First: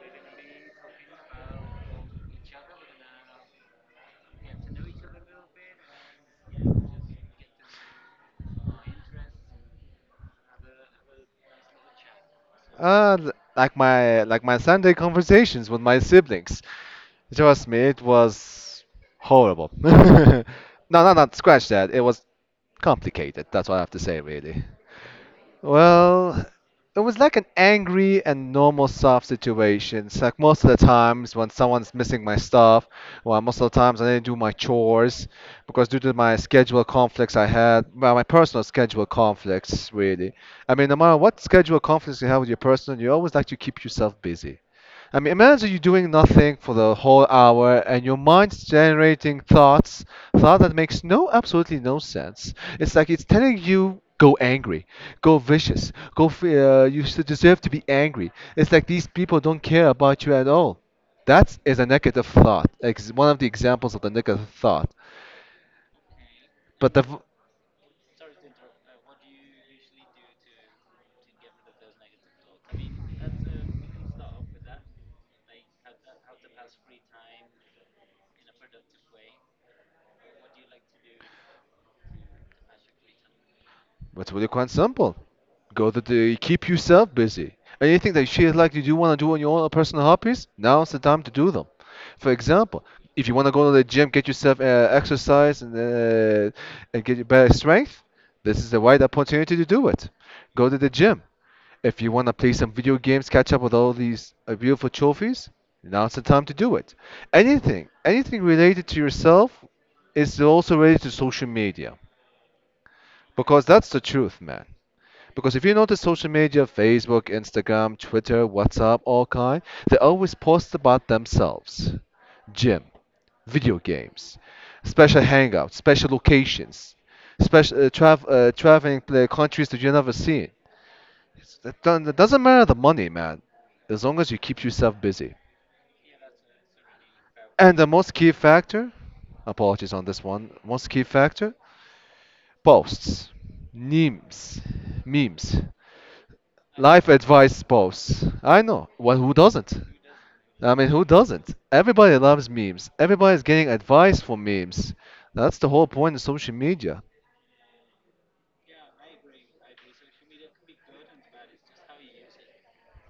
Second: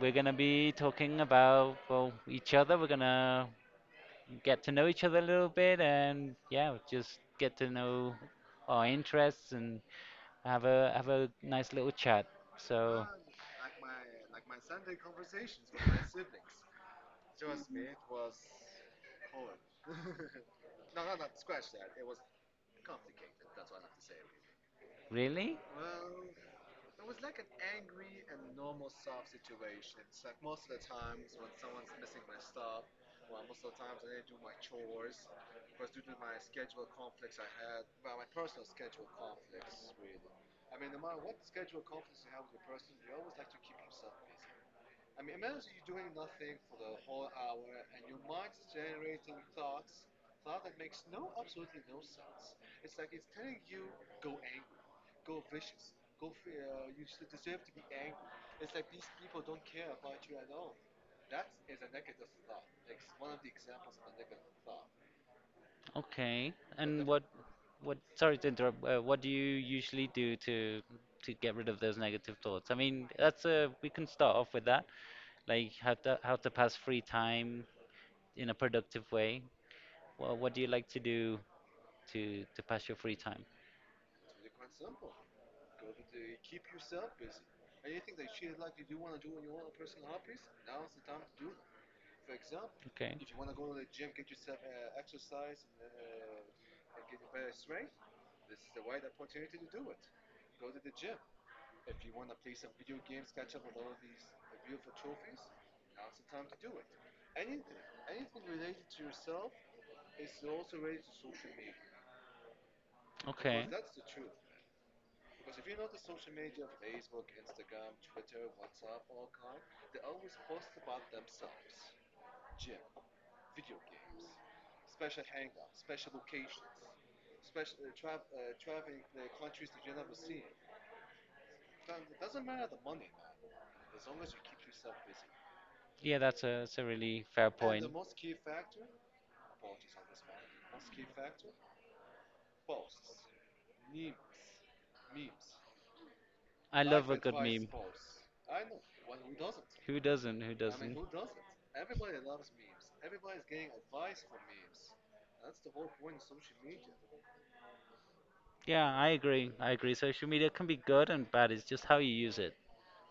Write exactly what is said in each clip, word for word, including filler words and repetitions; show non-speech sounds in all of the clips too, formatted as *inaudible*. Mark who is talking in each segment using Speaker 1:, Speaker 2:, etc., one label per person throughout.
Speaker 1: we're going to be talking about, well, each other. We're going to get to know each other a little bit and, yeah, just get to know our interests and have a have a nice little chat. So,
Speaker 2: Uh, l- like my like my Sunday conversations with my siblings. Trust me, it was horrible. *laughs* no, no, not scratch that. It was complicated. That's what I have to say, really.
Speaker 1: really?
Speaker 2: Well, it was like an angry and normal soft situation. It's like most of the times when someone's missing my stuff, well, most of the times I didn't do my chores because due to my schedule conflicts I had, well, my personal schedule conflicts, really. I mean, no matter what schedule conflicts you have with your personal, you always like to keep yourself busy. I mean, imagine you doing nothing for the whole hour and your mind's generating thoughts, thought that makes no absolutely no sense. It's like it's telling you go angry, go vicious, go f- uh, you should deserve to be angry. It's like these people don't care about you at all. That is a negative thought. Ex- one of the examples of the negative thought.
Speaker 1: Okay.
Speaker 2: But the
Speaker 1: And
Speaker 2: v-
Speaker 1: what what, sorry to interrupt. Uh, what do you usually do to to get rid of those negative thoughts? I mean, that's, uh we can start off with that. Like how to how to pass free time in a productive way. Well, what do you like to do to to pass your free time?
Speaker 2: It's really quite simple. Go to the keep yourself busy. Anything that you feel like you do want to do on your own personal hobbies, now's the time to do them. For example,
Speaker 1: Okay.
Speaker 2: if you want to go to the gym, get yourself uh, exercise and uh, and get your better strength, this is the right opportunity to do it. Go to the gym. If you want to play some video games, catch up with all these uh, beautiful trophies, now's the time to do it. Anything, anything related to yourself is also related to social media.
Speaker 1: Okay.
Speaker 2: Because that's the truth, man. Because if you notice social media, Facebook, Instagram, Twitter, WhatsApp, all kind, they always post about themselves. Gym, video games, special hangouts, special locations, special uh, trav uh, traveling uh, countries that you never seen. It's- It don't- it doesn't matter the money, man, as long as you keep yourself busy.
Speaker 1: Yeah, that's a that's a really fair
Speaker 2: And
Speaker 1: point.
Speaker 2: the most key factor, apologies on this one, most key factor posts, memes, memes,
Speaker 1: I
Speaker 2: life
Speaker 1: love a good
Speaker 2: advice
Speaker 1: meme.
Speaker 2: posts. I know. Well, who doesn't?
Speaker 1: Who doesn't?
Speaker 2: I mean, who doesn't? Everybody loves memes. Everybody's getting advice from memes. That's the whole point of social media.
Speaker 1: Yeah, I agree. I agree. Social media can be good and bad. It's just how you use it.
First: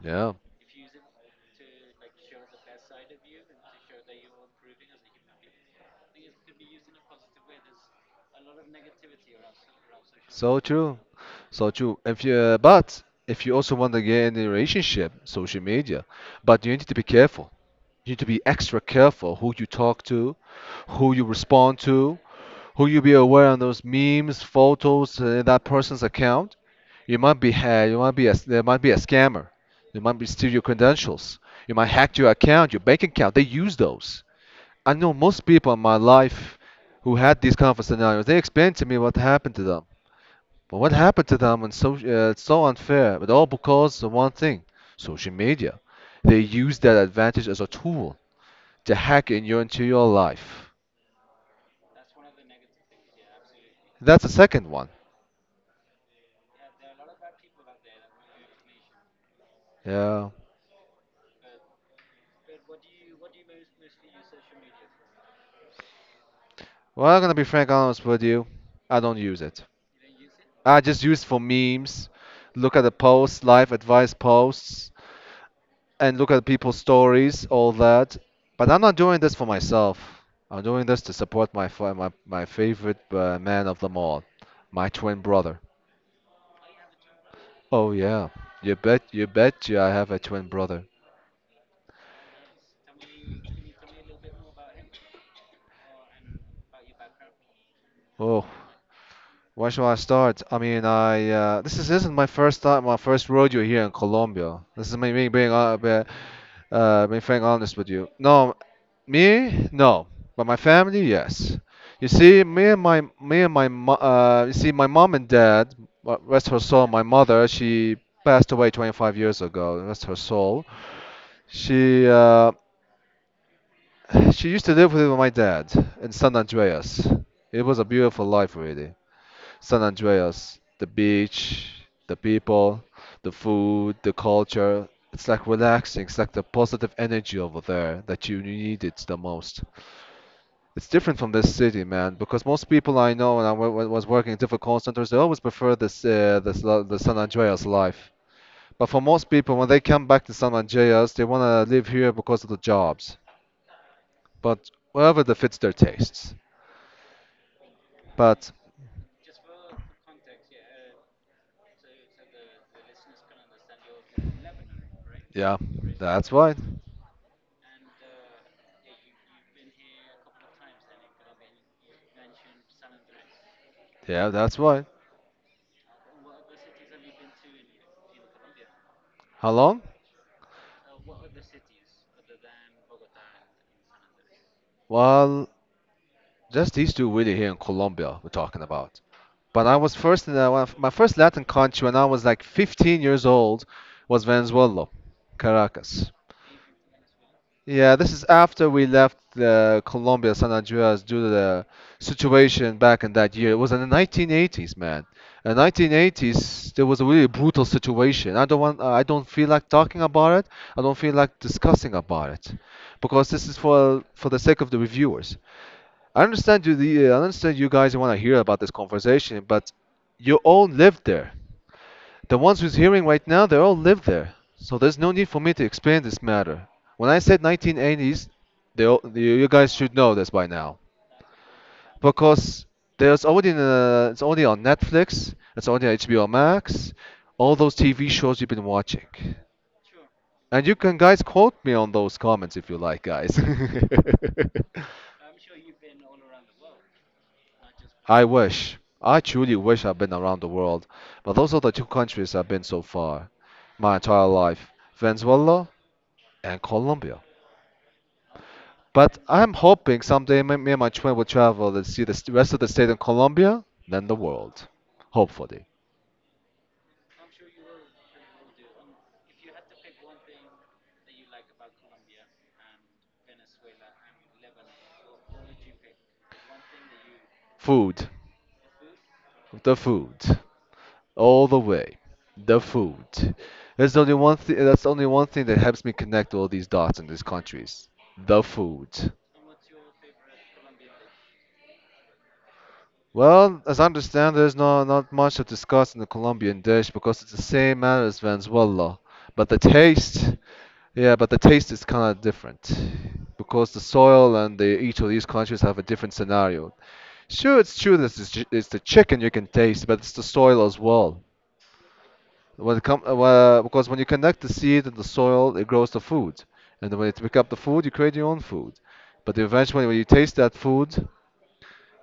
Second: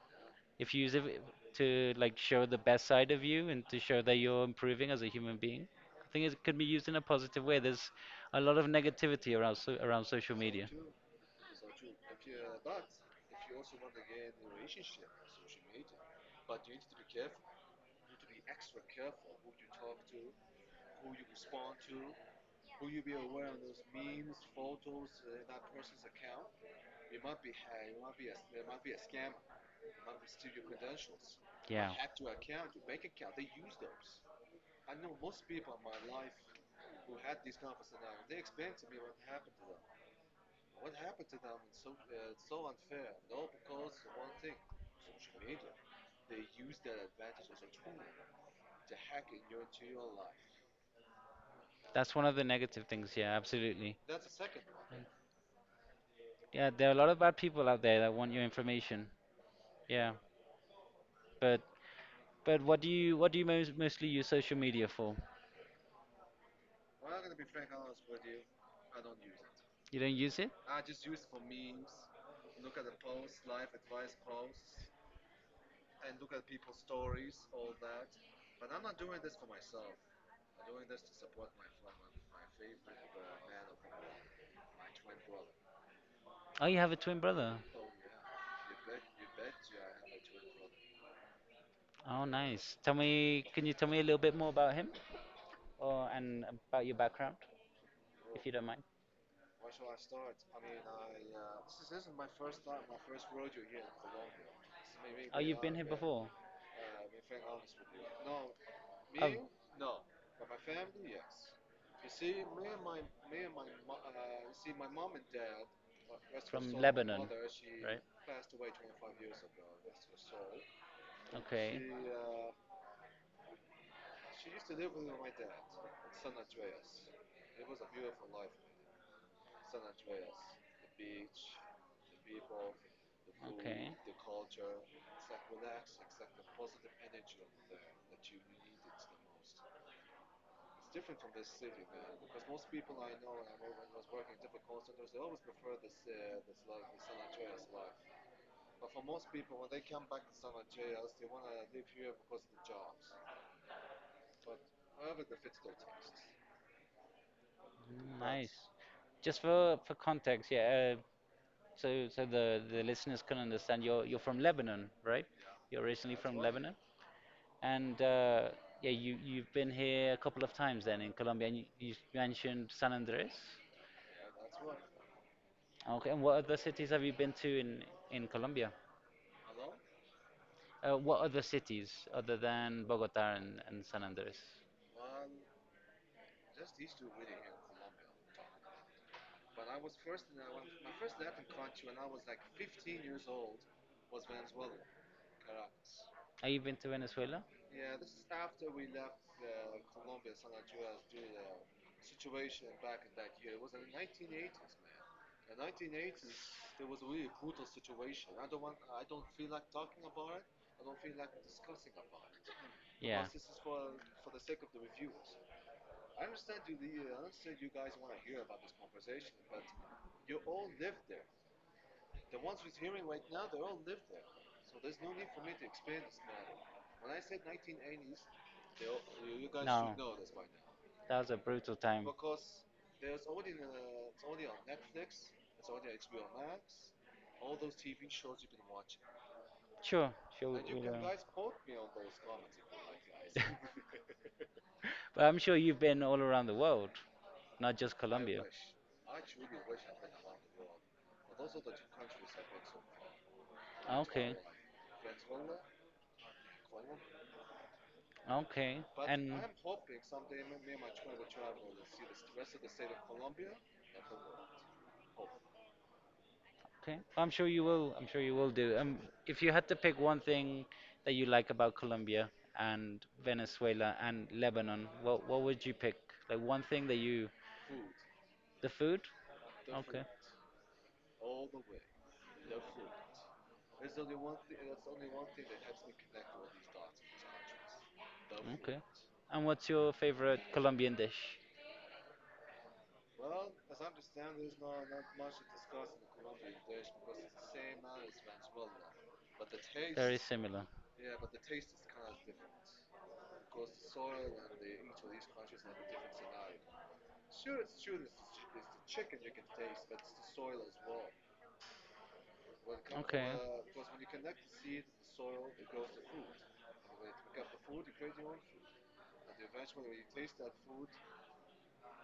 Speaker 2: Yeah.
Speaker 1: If you use it to, like, show the best side of you and to show that you're improving as a human being, I think it can be used in a positive way. There's a lot of negativity around so around social
Speaker 2: So
Speaker 1: media.
Speaker 2: true. So true. If you, but if you also want to get in a relationship, social media, but you need to be careful. You need to be extra careful who you talk to, who you respond to, who you be aware on those memes, photos, uh, that person's account. You might be ha you might be a, there might be a scammer. They might be steal your credentials. You might
Speaker 1: Yeah.
Speaker 2: hack your account, your bank account. They use those. I know most people in my life who had these kind of scenarios. They explained to me what happened to them. But what happened to them on social? Uh, it's so unfair, but all because of one thing: social media. They use that advantage as a tool to hack in your interior life.
Speaker 1: That's one of the negative things. Yeah, absolutely.
Speaker 2: That's the second one.
Speaker 1: Yeah, there are a lot of bad people out there that want your information. Yeah,
Speaker 2: Yeah.
Speaker 1: but but what do you what do you most, mostly use social media for?
Speaker 2: Well, I'm gonna be frank honest with you. I don't use it.
Speaker 1: You don't use it?
Speaker 2: I just use it for memes. Look at the posts, life advice posts. And look at people's stories, all that. But I'm not doing this for myself. I'm doing this to support my fa- my, my favorite uh, man of them all, my twin brother.
Speaker 1: Oh, you have a twin brother.
Speaker 2: Oh yeah, you bet you bet you I have a twin brother.
Speaker 1: Oh, nice. Tell me, can you tell me a little bit more about him, or and about your background,
Speaker 2: Oh.
Speaker 1: if you don't mind?
Speaker 2: Where shall I start? I mean, I uh, this is, isn't my first time, my first rodeo here in Colombia. This is me, me
Speaker 1: Oh,
Speaker 2: being
Speaker 1: you've been
Speaker 2: uh,
Speaker 1: here
Speaker 2: be-
Speaker 1: before.
Speaker 2: uh, being frank honest with you. No,
Speaker 1: Oh,
Speaker 2: me, no, but my family, yes. You see, me and my me and my mo- uh, you see, my mom and dad, uh, rest her
Speaker 1: from
Speaker 2: soul. My
Speaker 1: Lebanon,
Speaker 2: mother, she
Speaker 1: right?
Speaker 2: passed away twenty-five years ago. Rest her soul.
Speaker 1: Okay,
Speaker 2: She uh, *sighs* She used to live with my dad in San Andreas. It was a beautiful life, really. San Andreas, the beach, the people, the
Speaker 1: okay. Mm,
Speaker 2: food, the culture. It's like relaxing. It's like the positive energy over there that you needed the most. It's different from this city, man, because most people I know and I wa- wa- was working in different call centers, they always prefer this, uh, this lo- the San Andreas life. But for most people, when they come back to San Andreas, they want to live here because of the jobs but whatever that fits their tastes. But
Speaker 1: Nice. Just for for context, yeah. Uh, so so the the listeners can understand. You're you're from Lebanon, right?
Speaker 2: yeah,
Speaker 1: You're originally
Speaker 2: that's
Speaker 1: from
Speaker 2: why.
Speaker 1: Lebanon, and, uh, yeah, you you've been here a couple of times then in Colombia, and you, you mentioned San Andres.
Speaker 2: Yeah, that's why.
Speaker 1: Okay, and what other cities have you been to in in Colombia?
Speaker 2: How long?
Speaker 1: Uh, what other cities other than Bogota and, and San Andres?
Speaker 2: Well, just these two really here in Colombia we're talking about. But I was first in the, one of- my first Latin country when I was like fifteen years old was Venezuela, Caracas.
Speaker 1: Have you been to Venezuela?
Speaker 2: Yeah, this is after we left uh, Colombia, San Andreas, due to the situation back in that year. It was in the nineteen eighties, man. In nineteen eighties, there was a really brutal situation. I don't want, I don't feel like talking about it. I don't feel like discussing about it,
Speaker 1: Yeah.
Speaker 2: because this is for for the sake of the reviewers. I understand you, the, uh, I understand you guys want to hear about this conversation, but you all lived there. The ones who's hearing right now, they all live there. So there's no need for me to explain this matter. When I said nineteen eighties, they all, you you guys
Speaker 1: No,
Speaker 2: should know this by now.
Speaker 1: that was a brutal time.
Speaker 2: Because there's already uh, it's already on Netflix, it's already on H B O Max, all those T V shows you've been watching.
Speaker 1: Sure, sure,
Speaker 2: And
Speaker 1: we
Speaker 2: you can
Speaker 1: will.
Speaker 2: guys quote me on those comments if you like, guys.
Speaker 1: *laughs* But
Speaker 2: *laughs*
Speaker 1: I'm sure you've been all around the world, not just
Speaker 2: I
Speaker 1: Colombia.
Speaker 2: wish. I truly wish I've been around the world, but those are the two countries I've been so far, my entire
Speaker 1: Okay,
Speaker 2: life. Venezuela and Colombia.
Speaker 1: okay,
Speaker 2: But
Speaker 1: and
Speaker 2: I'm hoping someday me me and my twin will travel and see the st- rest of the state of Colombia, then the world. Hopefully.
Speaker 1: Okay, well, I'm sure you will. I'm sure you will do. Um, if you had to pick one thing that you like about Colombia and Venezuela and Lebanon, what what would you pick? Like one thing that you,
Speaker 2: Food.
Speaker 1: the food?
Speaker 2: The
Speaker 1: Okay,
Speaker 2: food. All the way. The food. There's only one thing that's only one thing that helps me connect all these dots in these countries. The
Speaker 1: okay.
Speaker 2: food.
Speaker 1: And what's your favorite Colombian dish?
Speaker 2: Well, as I understand, there's not, not much to discuss in the Colombian dish because it's the same manner as Venezuela. But the
Speaker 1: Very
Speaker 2: taste,
Speaker 1: similar.
Speaker 2: yeah, but the taste is kind of different because the soil and the, each of these countries have a different scenario. Sure, it's true that it's, ch- it's the chicken you can taste, but it's the soil as well. When it come, uh,
Speaker 1: Okay,
Speaker 2: wha- because when you connect the seed and the soil, it grows the food, and then when you pick up the food, you create your own food. But eventually, when you taste that food,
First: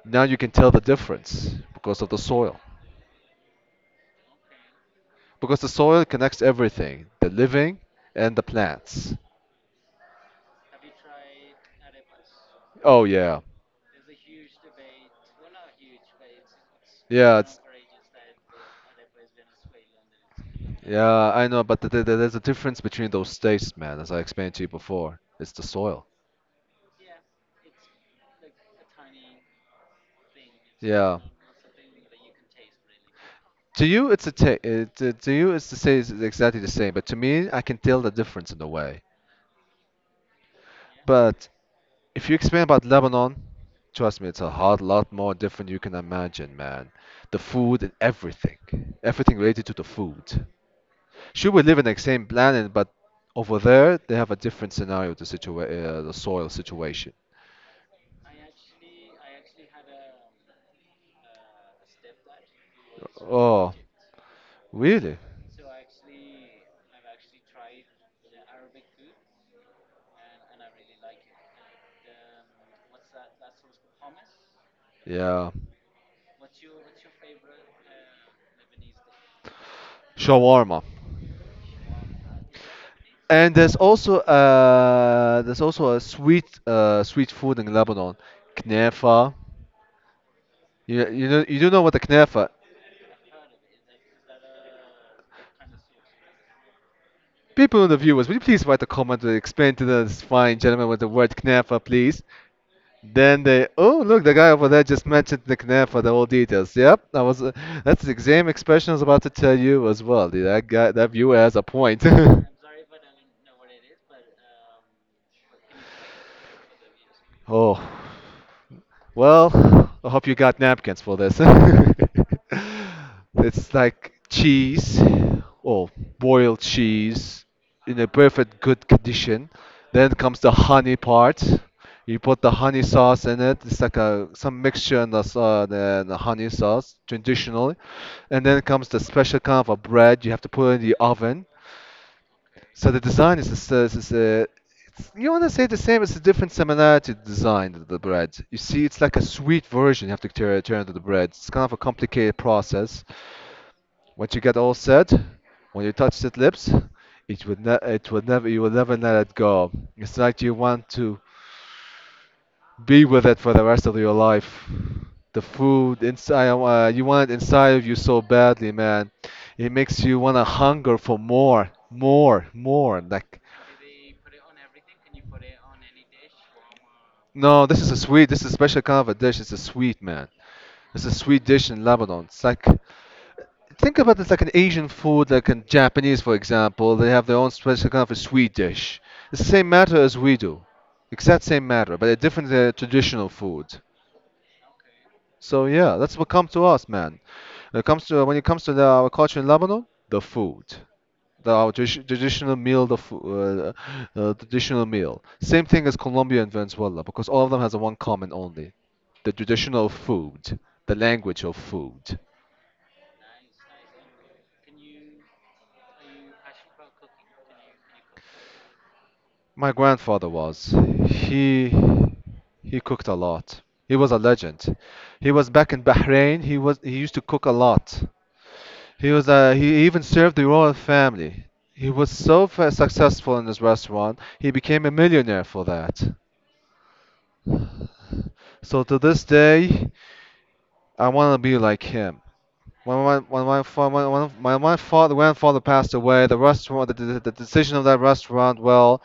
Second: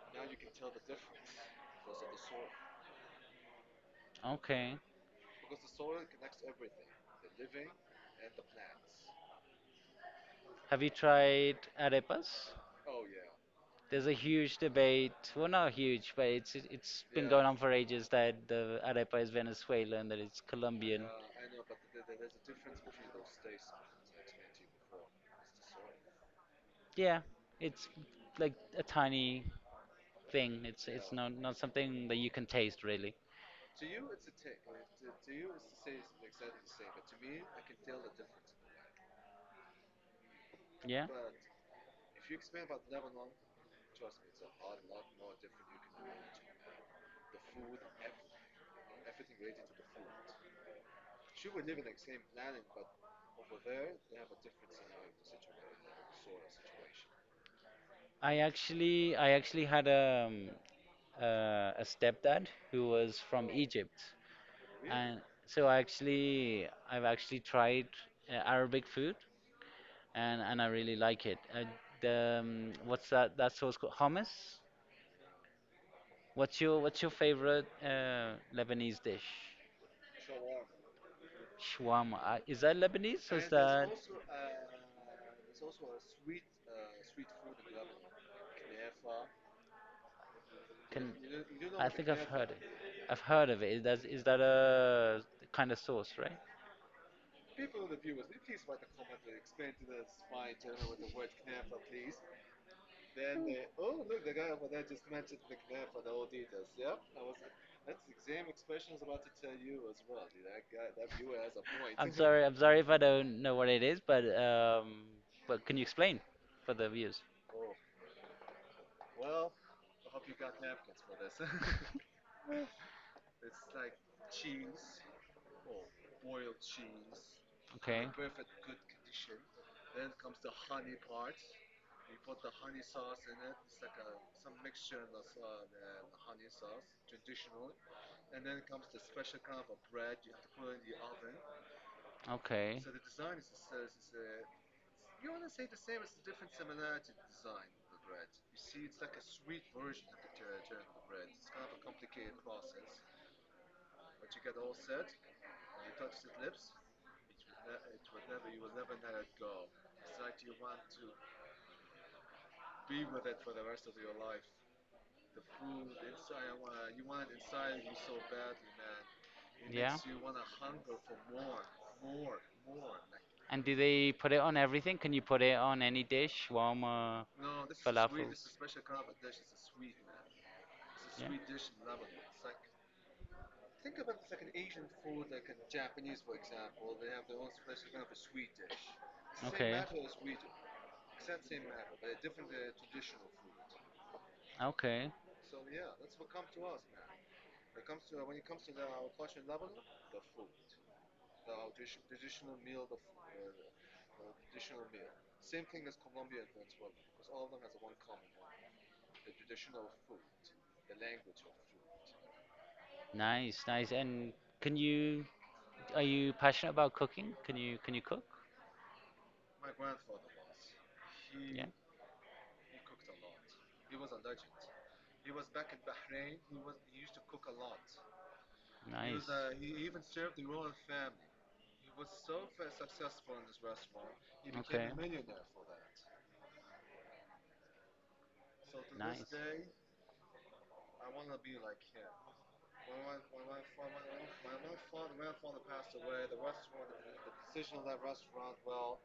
Speaker 2: now you can tell the difference because of the soil.
Speaker 1: okay.
Speaker 2: Because the soil connects everything, the living and the plants.
Speaker 1: Have you tried arepas?
Speaker 2: Oh yeah.
Speaker 1: There's a huge debate, well, not huge, but it's it- it's been
Speaker 2: Yeah,
Speaker 1: going on
Speaker 2: it's
Speaker 1: for ages that the arepa is Venezuelan, that it's Colombian.
Speaker 2: yeah, I know, but th th th- there's a difference between those states, man, as I explained to you before. It's the soil.
Speaker 1: Yeah, it's like a tiny thing. It's it's
Speaker 2: Yeah.
Speaker 1: not not something that you can taste really.
Speaker 2: To you, it's a ta- uh, to, to you, it's the same, it's exactly the same. But to me, I can tell the difference in a way.
Speaker 1: Yeah.
Speaker 2: But if you explain about Lebanon, trust me, it's a hard lot more different you can imagine, man. The food and everything, everything related to the food. Sure, we live in the same planet, but over there they have a different scenario, the situa- uh, the soil situation.
Speaker 1: I actually I actually had, um uh, a stepdad who was from
Speaker 2: Oh,
Speaker 1: Egypt,
Speaker 2: really?
Speaker 1: and so I actually I've actually tried, uh, Arabic food, and and I really like it. Uh, the um, What's that? That sauce called hummus.
Speaker 2: Yeah.
Speaker 1: What's your what's your favorite, uh, Lebanese dish?
Speaker 2: Shawarma.
Speaker 1: Shawarma. Uh, is that Lebanese or is
Speaker 2: And there's
Speaker 1: that?
Speaker 2: also uh there's also a sweet uh sweet food in Lebanon, knefa. You
Speaker 1: Can
Speaker 2: you know you do know
Speaker 1: I
Speaker 2: what the
Speaker 1: think I've
Speaker 2: knefa.
Speaker 1: heard it. I've heard of it. Is that is that a kind of sauce, right?
Speaker 2: People in the viewers, will you please write a comment to explain to this fine gentleman what the word knefa, please? Then they oh look the guy over there just mentioned the knefa, the whole details. Yep, that was uh, that's the same expression I was about to tell you as well. That guy that viewer has a point.
Speaker 1: I'm
Speaker 2: *laughs*
Speaker 1: *laughs* sorry. I'm sorry if I don't know what it is, but um, but can you explain for the viewers?
Speaker 2: Oh, well, I hope you got napkins for this. *laughs* It's like cheese or boiled cheese in a
Speaker 1: Okay.
Speaker 2: perfect good condition. Then comes the honey part. You put the honey sauce in it. It's like a some mixture in the, s- uh, the, the honey sauce traditionally. And then comes the special kind of a bread. You have to put in the oven.
Speaker 1: Okay.
Speaker 2: So the design is the s- uh, is uh, it's, you want to say the same. It's a different similarity to design the, the bread. You see, it's like a sweet version. You have to turn turn to the bread. It's kind of a complicated process. Once you get all set, when you touch the lips, it will ne- it will never you will never let it go. It's like you want to be with it for the rest of your life. The food inside, uh, you want it inside of you so badly, man. It makes you want to hunger for more, more, more. Like,
Speaker 1: And do they put it on everything? Can you put it on any dish? Warma,
Speaker 2: no, this is a sweet. This is a special kind of a dish. It's a sweet, man. It's a sweet dish in Lebanon. It's like Think about it like an Asian food, like in Japanese, for example. They have their own special kind of a sweet dish. It's the same matter
Speaker 1: it's
Speaker 2: as we do, exact same matter, but a different uh, traditional food.
Speaker 1: Okay.
Speaker 2: So yeah, that's what comes to us, man. When it comes to when it comes to the, our culture in Lebanon, the food, the our tradi- traditional meal, the fo- uh, uh, traditional meal. Same thing as Colombia and Venezuela, because all of them has a one common only, the traditional food, the language of food.
Speaker 1: Nice, nice. And can you are you passionate about cooking? Can you can you cook?
Speaker 2: My grandfather was. He he cooked a lot. He was a legend. He was back in Bahrain. He was he used to cook a lot.
Speaker 1: he
Speaker 2: He
Speaker 1: he
Speaker 2: was
Speaker 1: was
Speaker 2: uh, he even served the royal family. He was so fa- successful in his restaurant. He became a millionaire for that. So
Speaker 1: after.
Speaker 2: to this day, I want to be like him. When my when my fa- when when my my father grandfather passed away, the restaurant the, the, the decision of that restaurant, well,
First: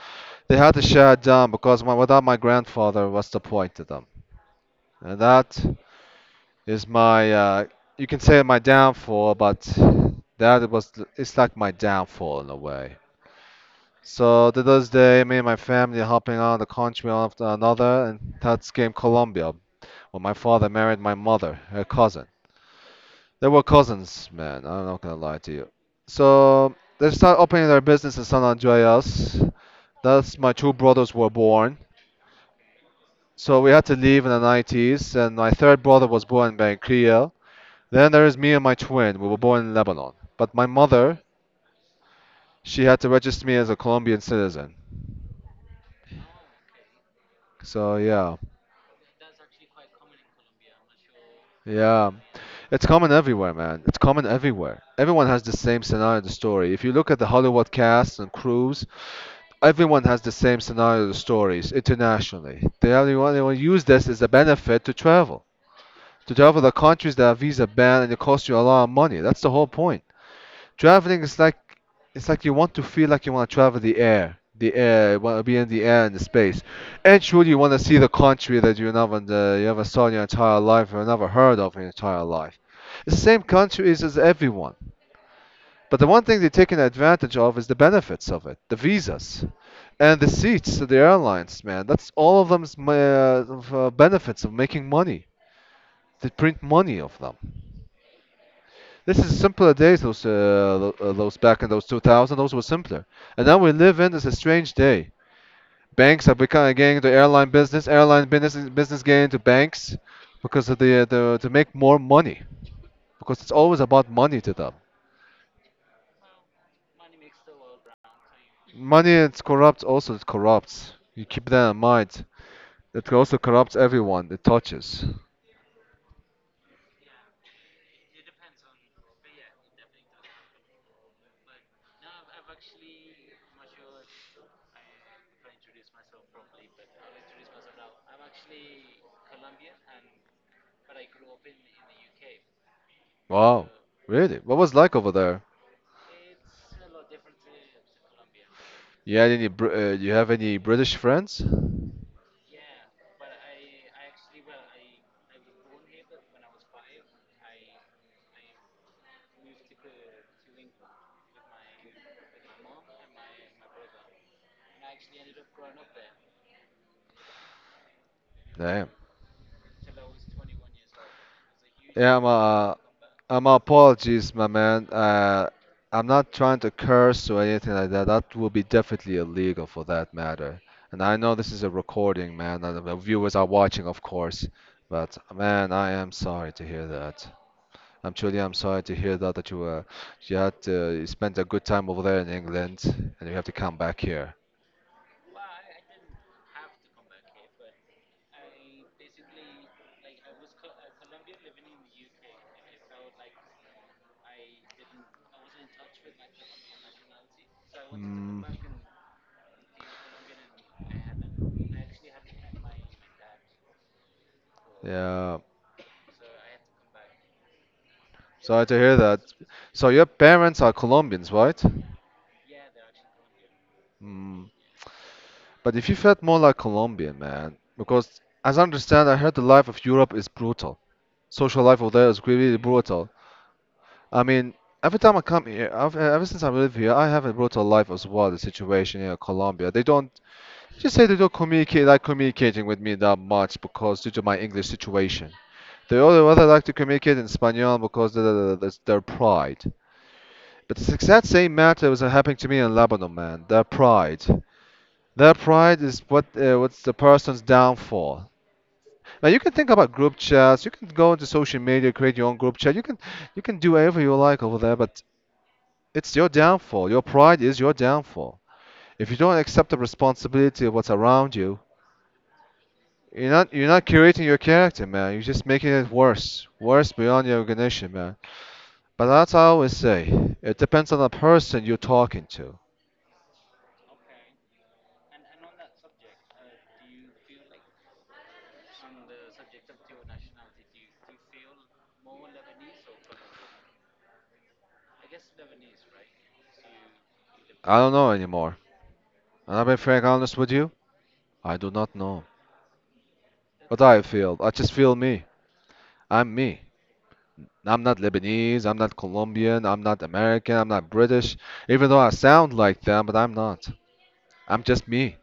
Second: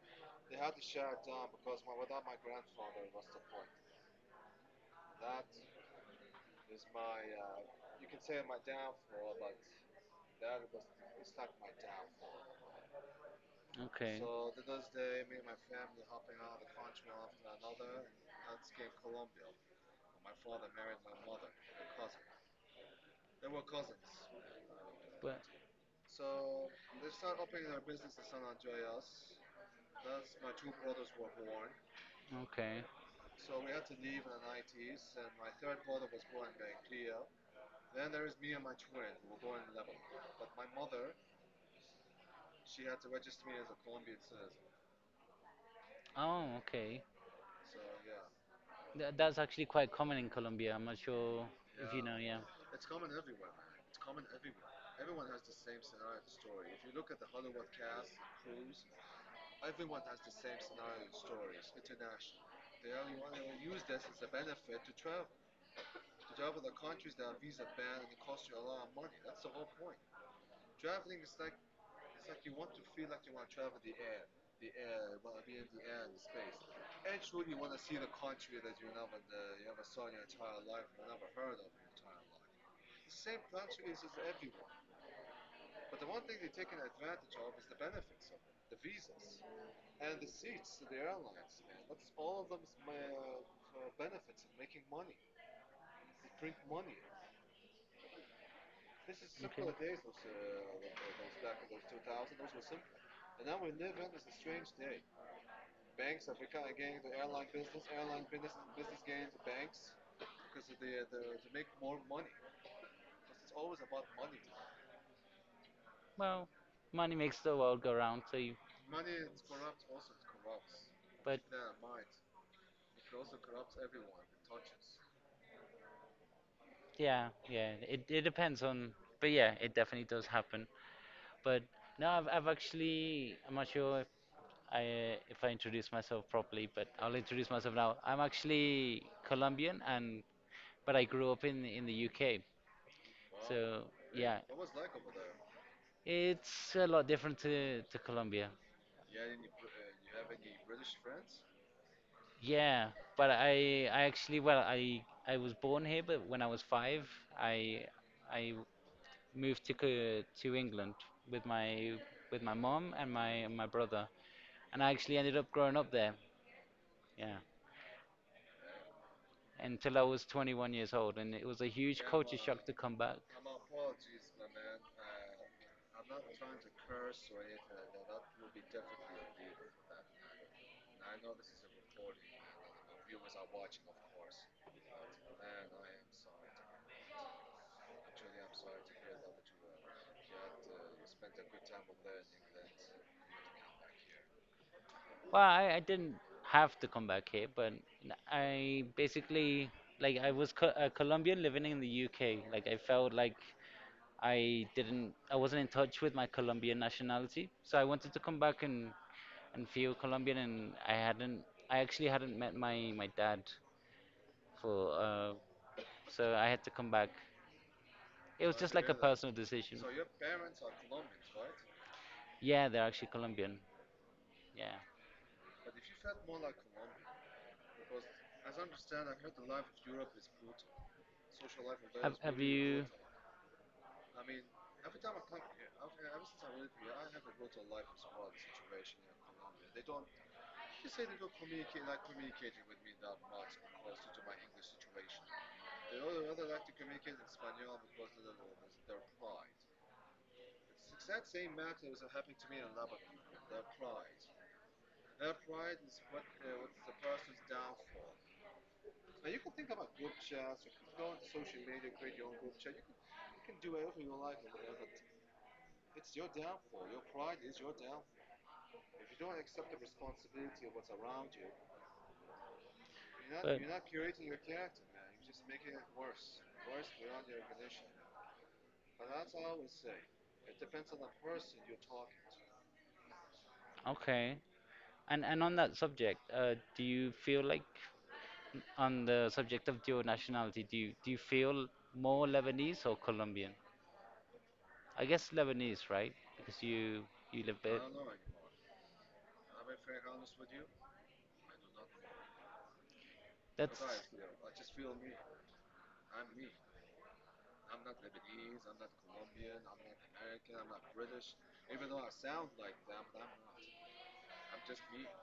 Speaker 2: they had to shut down because my, without my grandfather, what's the point to them? And that is my uh, you can say my downfall, but that was it's like my downfall in a way. So to this day, me and my family are helping out the country one after another, and that's came Colombia. When my father married my mother, her cousin. They were cousins, man. I'm not gonna
Speaker 1: But
Speaker 2: lie to you. So they started opening their business in San Andreas. That's my two brothers were born.
Speaker 1: okay.
Speaker 2: So we had to leave in the nineties, and my third brother was born in Bankia. Then there is me and my twin. We were born in Lebanon. But my mother, she had to register me as a Colombian citizen.
Speaker 1: Oh, okay.
Speaker 2: So yeah,
Speaker 1: Tha- that's actually quite common in Colombia. I'm not sure if you
Speaker 2: yeah.
Speaker 1: know. Yeah.
Speaker 2: It's common everywhere, man. It's common everywhere. Everyone has the same scenario, the story. If you look at the Hollywood cast and crews, everyone has the same scenario stories internationally. They only want to use this as a benefit to travel. To travel the countries that are visa banned and it costs you a lot of money. That's the whole point. Traveling is like It's like you want to feel like you want to travel the air. The air, you want to be in the air and the space. And surely you want to see the country that you never uh, you never saw in your entire life or never heard of in your entire life. It's the same country as everyone. But the one thing they're taking advantage of is the benefits of it, the visas and the seats to the airlines, man. That's all of them's ma- uh, Benefits of making money. They print money of them. This is simpler
Speaker 1: Okay.
Speaker 2: days. Those uh, tho- uh, those Back in those two thousand, those were simpler. And now we live in is a strange day. Banks are becoming getting into airline business. Airline business business getting into banks because of the, uh, the to make more money because it's always about money to them.
Speaker 1: Well, money makes the world go round. So, you,
Speaker 2: Money it's corrupt also it corrupts. You
Speaker 1: but,
Speaker 2: keep that in mind. It also corrupts everyone it touches.
Speaker 1: yeah, yeah. It it depends on, but, yeah, it definitely does happen. But no, I've I've actually I'm not sure if I uh, if I introduce myself properly, but I'll introduce myself now. I'm actually Colombian, and but I grew up in in the U K.
Speaker 2: Wow,
Speaker 1: So yeah,
Speaker 2: really? What was like over there?
Speaker 1: it's a lot different to, to Colombia.
Speaker 2: You had any Br- uh, you have any British friends?
Speaker 1: Yeah, but I I actually, well, I I was born here, but when I was five, I I moved to Co- to England with my with my mom and my and my brother, and I actually ended up growing up there. Yeah,
Speaker 2: Damn.
Speaker 1: until I was twenty-one years old, and it was a huge
Speaker 2: Yeah,
Speaker 1: culture shock to
Speaker 2: my,
Speaker 1: come back.
Speaker 2: uh, my apologies, my man. Uh, I'm not trying to curse or anything like that. That would be definitely illegal for that matter. And I know this is a recording, man, and the viewers are watching, of course. But man, I am sorry to hear that. I'm truly I'm sorry to hear that that you were you had to you spent a good time over there in England and you have to come back here.
Speaker 1: Well, I, I didn't have to come back here, but, n- I basically, like, I was co- a Colombian living in the U K. Like I felt like I didn't, I wasn't in touch with my Colombian nationality, so I wanted to come
Speaker 2: Mm,
Speaker 1: back and and feel Colombian, and I hadn't, I actually hadn't met my my dad for, uh,
Speaker 2: yeah.
Speaker 1: so I had to come back. It was
Speaker 2: Sorry to
Speaker 1: just like a
Speaker 2: hear that.
Speaker 1: personal decision.
Speaker 2: So your parents are Colombians, right?
Speaker 1: Yeah, they're actually Colombian.
Speaker 2: Mm.
Speaker 1: Yeah.
Speaker 2: But if you felt more like Colombian, man, because as I understand, I heard the life of Europe is brutal. Social life over there
Speaker 1: Have,
Speaker 2: is
Speaker 1: have
Speaker 2: really
Speaker 1: you?
Speaker 2: brutal. I mean, every time I come here, I've, ever since I live here, I have a brutal life as well. The situation here in Colombia, they don't just say they don't communicate like communicating with me that much because due to my English situation. They only rather like to communicate in Spanish because that- that- that's their pride. But the exact same matter was happening to me in Lebanon, man. Their pride. Their pride is what uh, what's the person's downfall. Now you can think about group chats. You can go into social media, create your own group chat. You can you can do whatever you like over there, but it's your downfall. Your pride is your downfall. If you don't accept the responsibility of what's around you, you're not
Speaker 1: But
Speaker 2: you're not curating your character, man. You're just making it worse, worse beyond your recognition, man. But that's I always say. It depends on the person you're talking to.
Speaker 1: okay. And and on that subject, uh, do you feel like on the subject of your nationality, do you, do you feel more Lebanese or Colombian? I guess Lebanese, right? Because you you live
Speaker 2: I
Speaker 1: there.
Speaker 2: don't know anymore. And I'll be frank honest with you, I do not know.
Speaker 1: That's
Speaker 2: But I feel, I just feel me. I'm me. I'm not Lebanese, I'm not Colombian, I'm not American, I'm not British, even though I sound like them, but I'm not. I'm just me.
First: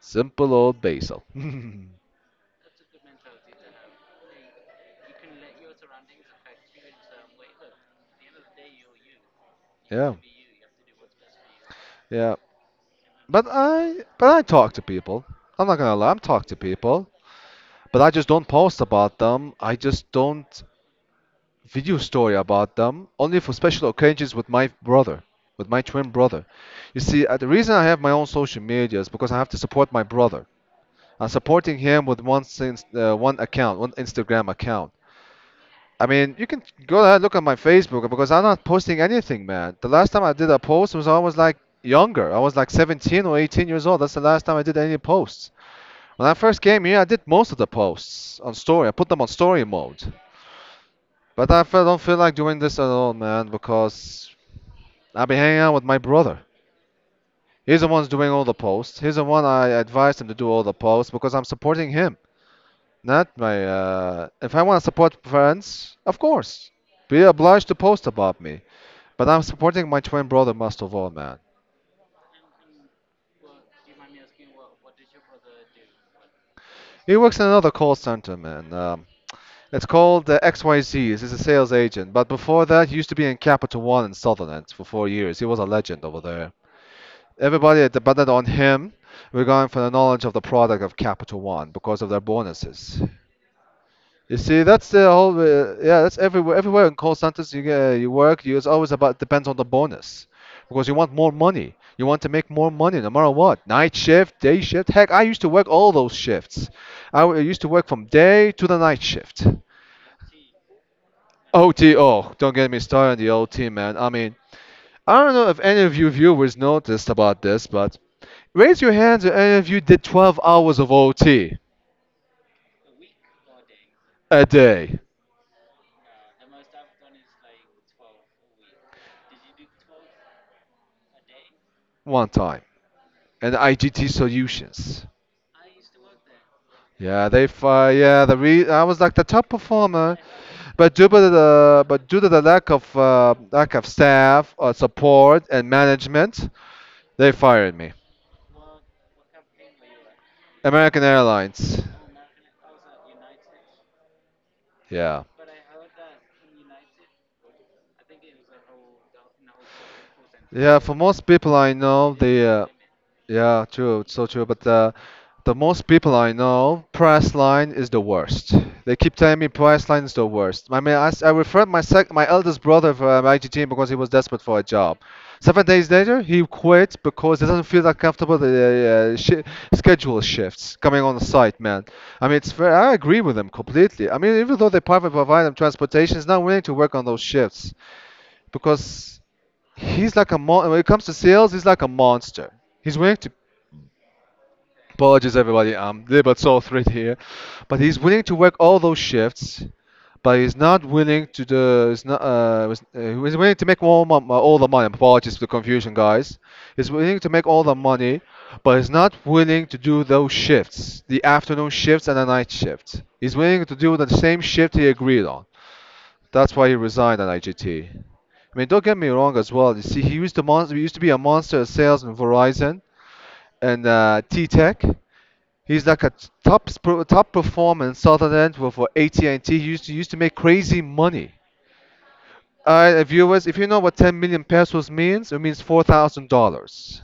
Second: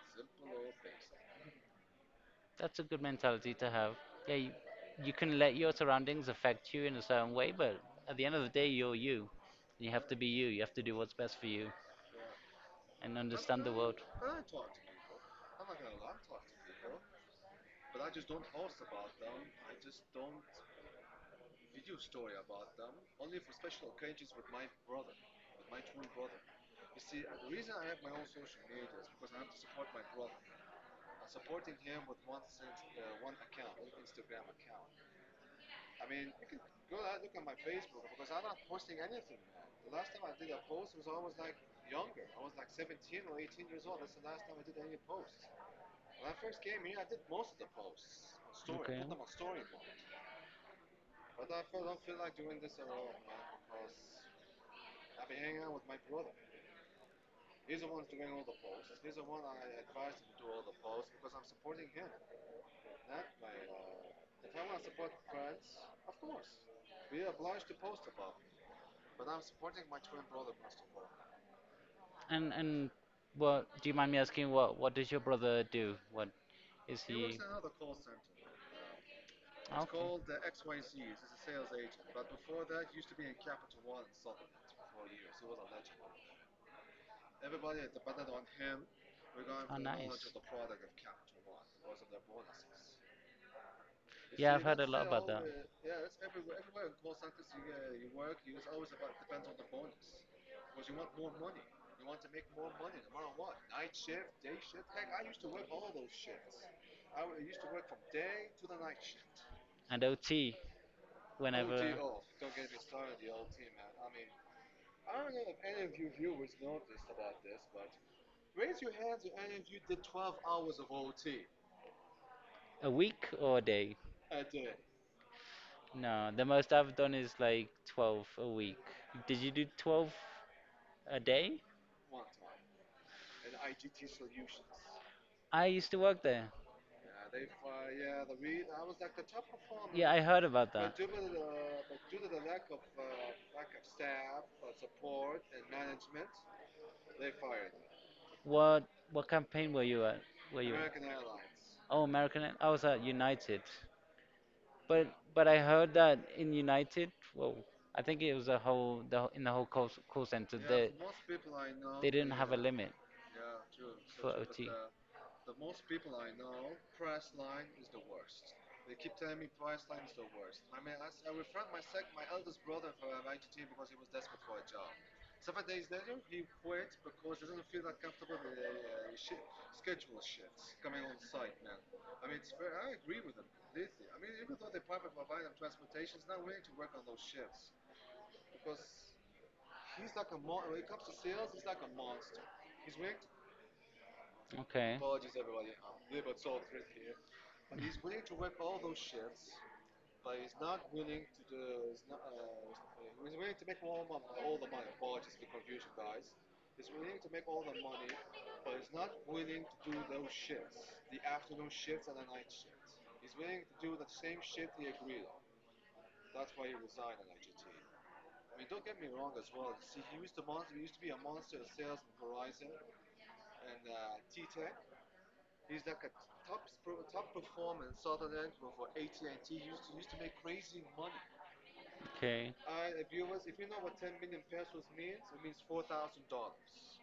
Speaker 2: Simple old Basil.
Speaker 1: that's a good mentality to have. Yeah, you, you can let your surroundings affect you in a certain way, but at the end of the day, you're you. You have
Speaker 2: Yeah,
Speaker 1: to be you. You have to do what's best for you
Speaker 2: yeah.
Speaker 1: and
Speaker 2: But
Speaker 1: understand the world.
Speaker 2: I, but I talk to people. I'm not gonna lie, I'm talk to people. But I just don't post about them. I just don't. Video story about them only for special occasions with my brother, with my twin brother. You see, uh, the reason I have my own social media is because I have to support my brother. I'm supporting him with one since uh, one account, one Instagram account. I mean, you can go ahead and look at my Facebook because I'm not posting anything, man. The last time I did a post was I was like younger. I was like seventeen or eighteen years old. That's the last time I did any posts. When I first came here, I did most of the posts on story. I
Speaker 1: Okay.
Speaker 2: put them on story mode. But I feel, don't feel like doing this at all, man, because I've been hanging out with my brother. He's the one's doing all the posts. He's the one I advised him to do all the posts because I'm supporting him, not my. Uh, if I want to support friends, of course, be obliged to post about me. But I'm supporting my twin brother most of all, man.
Speaker 1: And and what, do you mind me asking, What what does your brother do? What is
Speaker 2: He works
Speaker 1: he?
Speaker 2: in another call center, man. Um, it's called
Speaker 1: Okay.
Speaker 2: uh,
Speaker 1: X Y
Speaker 2: X Y Z.
Speaker 1: Zs.
Speaker 2: He's a sales agent, but before that, he used to be in Capital One in Sutherland for four years. He was a legend over there. Everybody depended on him
Speaker 1: We
Speaker 2: regarding
Speaker 1: Oh,
Speaker 2: for the knowledge
Speaker 1: nice.
Speaker 2: of the product of Capital One because of their bonuses. You
Speaker 1: Yeah,
Speaker 2: see,
Speaker 1: I've heard a
Speaker 2: that's the
Speaker 1: lot about
Speaker 2: whole.
Speaker 1: that.
Speaker 2: Uh, yeah, that's everywhere. Everywhere in call centers you uh, you work, you, it's always about depends on the bonus because you want more money. You want to make more money no matter what. Night shift, day shift. Heck, I used to work all those shifts. I w- used to work from day to the night shift.
Speaker 1: And O T, whenever.
Speaker 2: O T O. Don't get me started on the O T, man. I mean, I don't know if any of you viewers noticed about this, but raise your hands if any of you did twelve hours of O T
Speaker 1: A week or a day?
Speaker 2: a day,
Speaker 1: No, the most I've done is like twelve a week. Did you do twelve a day?
Speaker 2: one time, and I G T Solutions.
Speaker 1: I used to work there.
Speaker 2: Yeah, they fi- yeah, the re- I was like the top
Speaker 1: Yeah,
Speaker 2: performer,
Speaker 1: I heard about
Speaker 2: but
Speaker 1: that.
Speaker 2: due to the but due to the lack of uh, lack of staff, uh, support, and management, they fired me.
Speaker 1: What what campaign were you at? Were you?
Speaker 2: American Airlines.
Speaker 1: Oh, American. I was at United. But
Speaker 2: Yeah.
Speaker 1: but I heard that in United, well, I think it was a whole the, whole- in the whole call, call center
Speaker 2: Yeah,
Speaker 1: that
Speaker 2: for most people I
Speaker 1: they
Speaker 2: know,
Speaker 1: didn't
Speaker 2: they,
Speaker 1: have a
Speaker 2: uh,
Speaker 1: limit
Speaker 2: yeah, true, it's so
Speaker 1: for
Speaker 2: true. But
Speaker 1: O T.
Speaker 2: uh, the most people I know, price line is the worst. They keep telling me price line is the worst. I mean, I, s- I referred my sec- my eldest brother for um, I G T because he was desperate for a job. Seven days later, he quit because he doesn't feel that comfortable the uh, uh, shi schedule shifts coming on the site, man. I mean, it's fair. I agree with them completely. I mean, even though they private provide them transportation, is not willing to work on those shifts because he's like a mon- when it comes to sales, he's like a monster. He's willing to
Speaker 1: Okay.
Speaker 2: Apologies everybody, I'm a little bit soul thread here, but he's willing to work all those shifts, but he's not willing to do. He's not. Uh, was- uh, he's willing to make all, mon- uh, all the money. Apologies for the confusion, guys. He's willing to make all the money, but he's not willing to do those shifts, the afternoon shifts and the night shift. He's willing to do the same shift he agreed on. That's why he resigned at I G T. I mean, don't get me wrong as well. You see, he used to monster. He used to be a monster at sales in Verizon and uh, T-Tech. He's like a top sp- top performer in Southern End for, for A T and T. He used to used to make crazy money.
Speaker 1: Okay.
Speaker 2: Uh, viewers, if you know what ten million pesos means, it means four thousand dollars.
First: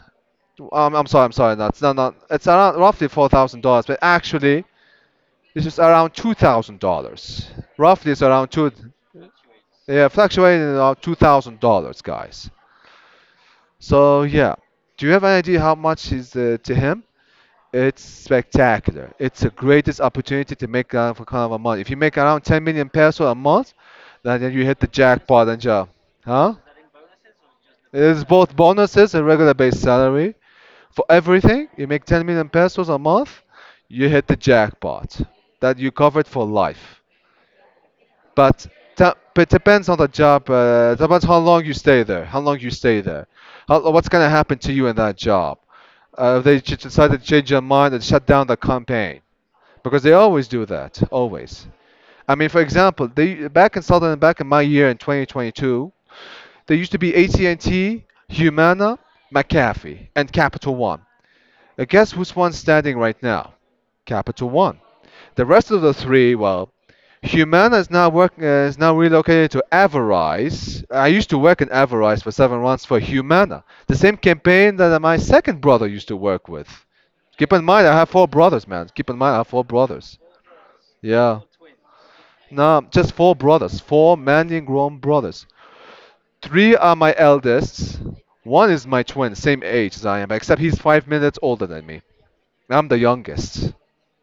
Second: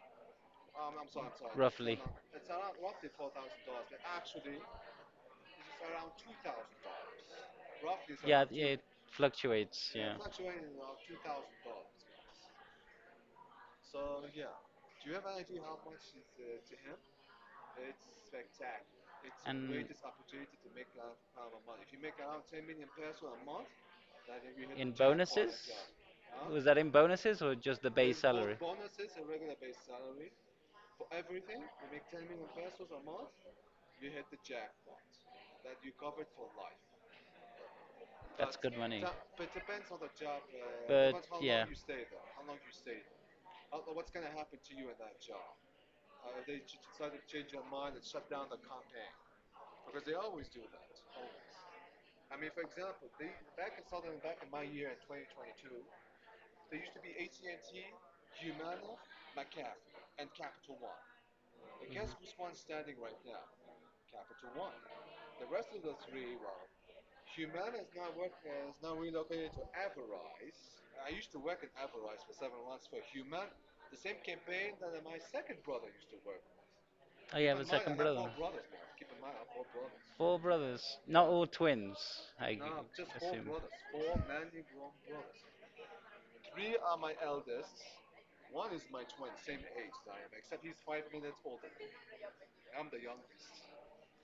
Speaker 2: Um, I'm sorry, I'm sorry. That's not,
Speaker 1: Roughly.
Speaker 2: not. It's around roughly four thousand dollars, but actually, this is around two thousand dollars. Roughly, it's
Speaker 1: Yeah,
Speaker 2: around
Speaker 1: yeah,
Speaker 2: two.
Speaker 1: it fluctuates.
Speaker 2: Yeah,
Speaker 1: Yeah.
Speaker 2: fluctuating around two thousand dollars, guys. So yeah, do you have an idea how much is uh, to him? It's spectacular. It's the
Speaker 1: And
Speaker 2: greatest opportunity to make that for kind of a month. If you make around ten million peso a month, then then you hit the
Speaker 1: in
Speaker 2: jackpot and
Speaker 1: bonuses,
Speaker 2: job, huh?
Speaker 1: was that in bonuses or just the
Speaker 2: It
Speaker 1: base
Speaker 2: is both
Speaker 1: salary?
Speaker 2: bonuses and regular base salary. For everything, you make ten million pesos a month, you hit the jackpot. That you covered for life.
Speaker 1: That's
Speaker 2: But
Speaker 1: good money.
Speaker 2: ta- it depends on the job. Uh, depends
Speaker 1: But
Speaker 2: how
Speaker 1: yeah.
Speaker 2: long you stay there. How long you stay there. How, what's gonna happen to you in that job? uh, if they ch- decide to change their mind and shut down the campaign because they always do that always. I mean, for example, they, back in southern back in my year in twenty twenty-two, there used to be AT&T, Humana, McAfee and Capital One, and guess which one's standing right now. Capital One. The rest of the three, well, Humana is now working. Uh, is now relocated to Avarice. I used to work in Avarice for seven months for Humana, the same campaign that my second brother used to work with.
Speaker 1: I, keep,
Speaker 2: Keep
Speaker 1: have a,
Speaker 2: in
Speaker 1: what's that,
Speaker 2: mind, I
Speaker 1: second
Speaker 2: have
Speaker 1: brother?
Speaker 2: four brothers, man. Keep in mind, I have four brothers.
Speaker 1: Four brothers. No,
Speaker 2: Yeah.
Speaker 1: all twins, I g-
Speaker 2: No, just four
Speaker 1: assume.
Speaker 2: brothers. Four manly grown brothers. Three are my eldest. One is my twin, same age as I am, except he's five minutes older than me. I'm the youngest.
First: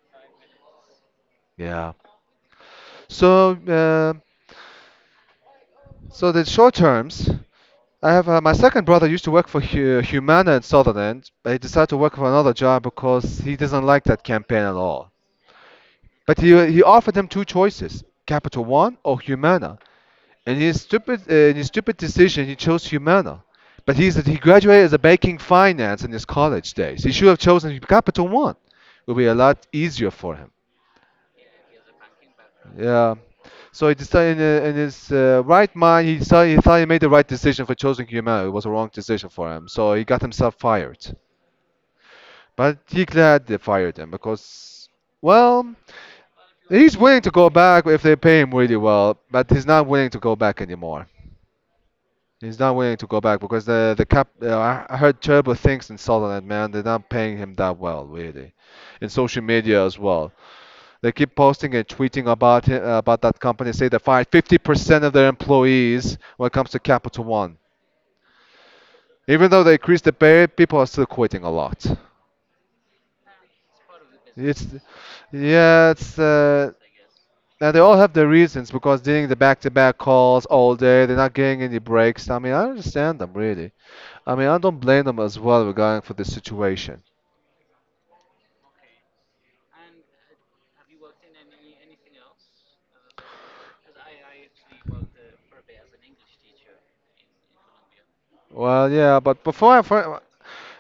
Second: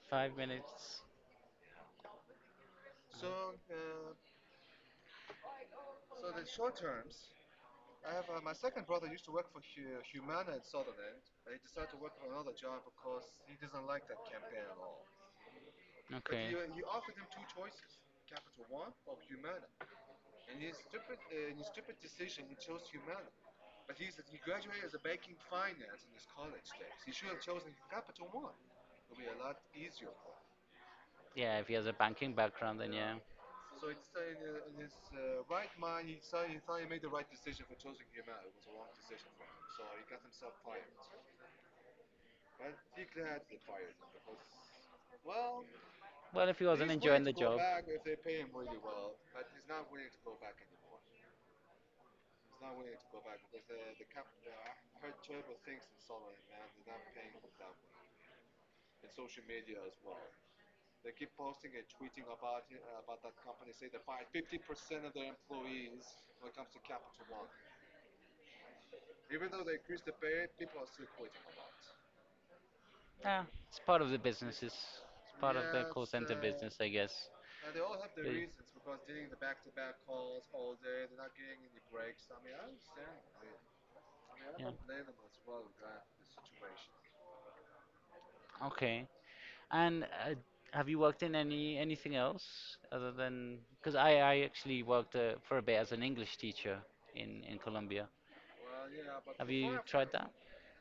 Speaker 1: Five minutes.
Speaker 2: Yeah. So, uh, so the short terms. I have uh, my second brother used to work for Hu- Humana in Sutherland, but he decided to work for another job because he doesn't like that campaign at all.
Speaker 1: If
Speaker 2: But he
Speaker 1: Okay.
Speaker 2: he offered him two choices: Capital One or Humana. And in his stupid, uh, in his stupid decision, he chose Humana. But he's, he graduated as a banking finance in his college days. He should have chosen Capital One. It would be a lot easier for him.
Speaker 1: Yeah, if he has a banking background, then yeah.
Speaker 2: Yeah. So he decided in, uh, in his uh, right mind, he decided, he thought he made the right decision for choosing Humana. It was a wrong decision for him. So he got himself fired. But he glad they fired him because, well,
Speaker 1: Well, if he wasn't
Speaker 2: he's willing
Speaker 1: enjoying
Speaker 2: to
Speaker 1: the wins
Speaker 2: go
Speaker 1: job,
Speaker 2: back if they pay him really well. But he's not willing to go back anymore. He's not willing to go back because the the cap. Uh, I I heard terrible things in Sunderland, man. They're not paying him that well, really, in social media as well. They keep posting and tweeting about it, about that company. Say they fired fifty percent of their employees when it comes to Capital One. Even though they increased the pay, people are still quitting a lot.
Speaker 1: yeah, it's part of the business.
Speaker 2: It's,
Speaker 1: It's part of the
Speaker 2: yeah,
Speaker 1: call
Speaker 2: it's.
Speaker 1: center
Speaker 2: Uh,
Speaker 1: business, I guess.
Speaker 2: now they all have their
Speaker 1: They-
Speaker 2: reasons because doing the back-to-back calls all day, they're not getting any breaks. I mean, I understand them really. I mean, I don't blame them as well regarding for this situation.
Speaker 1: Okay. And uh, have you worked in any anything else other than because I I actually worked, uh, for a bit as an English teacher in in Colombia.
Speaker 2: Well, yeah, but
Speaker 1: Have
Speaker 2: before
Speaker 1: you
Speaker 2: I,
Speaker 1: tried
Speaker 2: for,
Speaker 1: that?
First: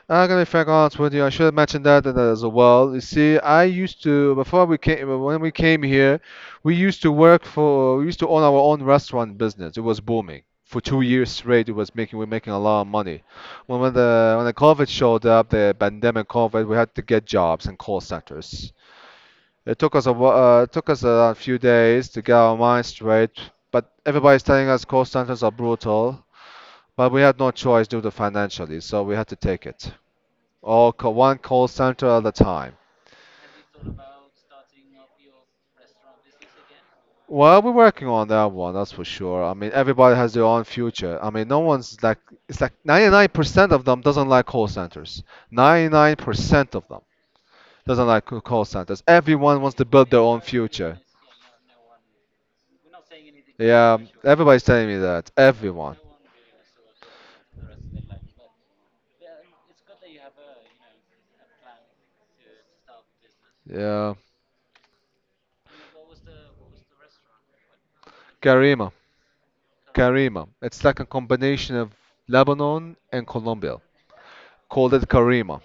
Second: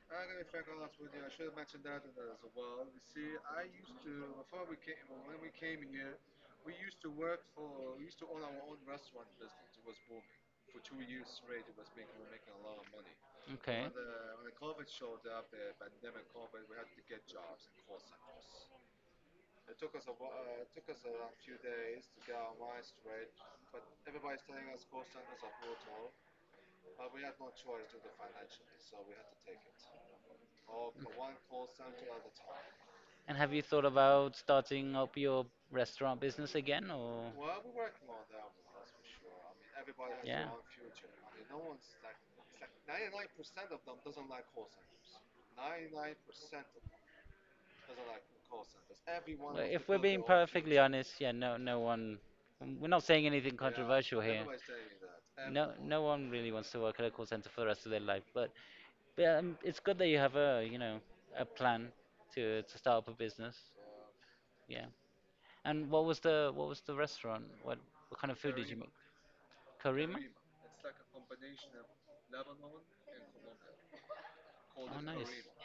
Speaker 2: I'm gonna be frank honest with you, I should have mentioned that as well. You see, I used to before we came when we came here, we used to work for we used to own our own restaurant business. It was booming for two years straight. It was making we were making a lot of money. When
Speaker 1: Okay.
Speaker 2: when the when the COVID showed up, the pandemic COVID, we had to get jobs in call centers. It took us a wh- uh, it took us a few days to get our minds straight, but everybody's telling us call centers are brutal. But we had no choice due to financially, so we had to take it. All co- one call center at a time.
Speaker 1: And have you thought about starting up your restaurant business again or
Speaker 2: Well, we're working on that one, that's for sure. I mean, everybody has their
Speaker 1: yeah?
Speaker 2: own future. I mean, no one's like, it's like ninety-nine percent of them doesn't like call centers. ninety-nine percent of them doesn't like c- call centers.
Speaker 1: Well,
Speaker 2: Everyone wants to
Speaker 1: if we're
Speaker 2: build their
Speaker 1: being
Speaker 2: own
Speaker 1: perfectly
Speaker 2: future.
Speaker 1: honest, yeah, no, no one. We're not saying anything
Speaker 2: Yeah,
Speaker 1: controversial here.
Speaker 2: everybody's telling me that.
Speaker 1: No,
Speaker 2: Everyone.
Speaker 1: no one really wants to work at a call center for the rest of their life, but, but um, it's good that you have a, you know, a plan to to start up a business.
Speaker 2: Yeah.
Speaker 1: Yeah. And what was the what was the restaurant? What what kind of food did you
Speaker 2: Karima.
Speaker 1: make? Karima?
Speaker 2: Karima. It's like a combination of Lebanon and Colombia. Called
Speaker 1: Oh,
Speaker 2: it
Speaker 1: nice,
Speaker 2: Karima.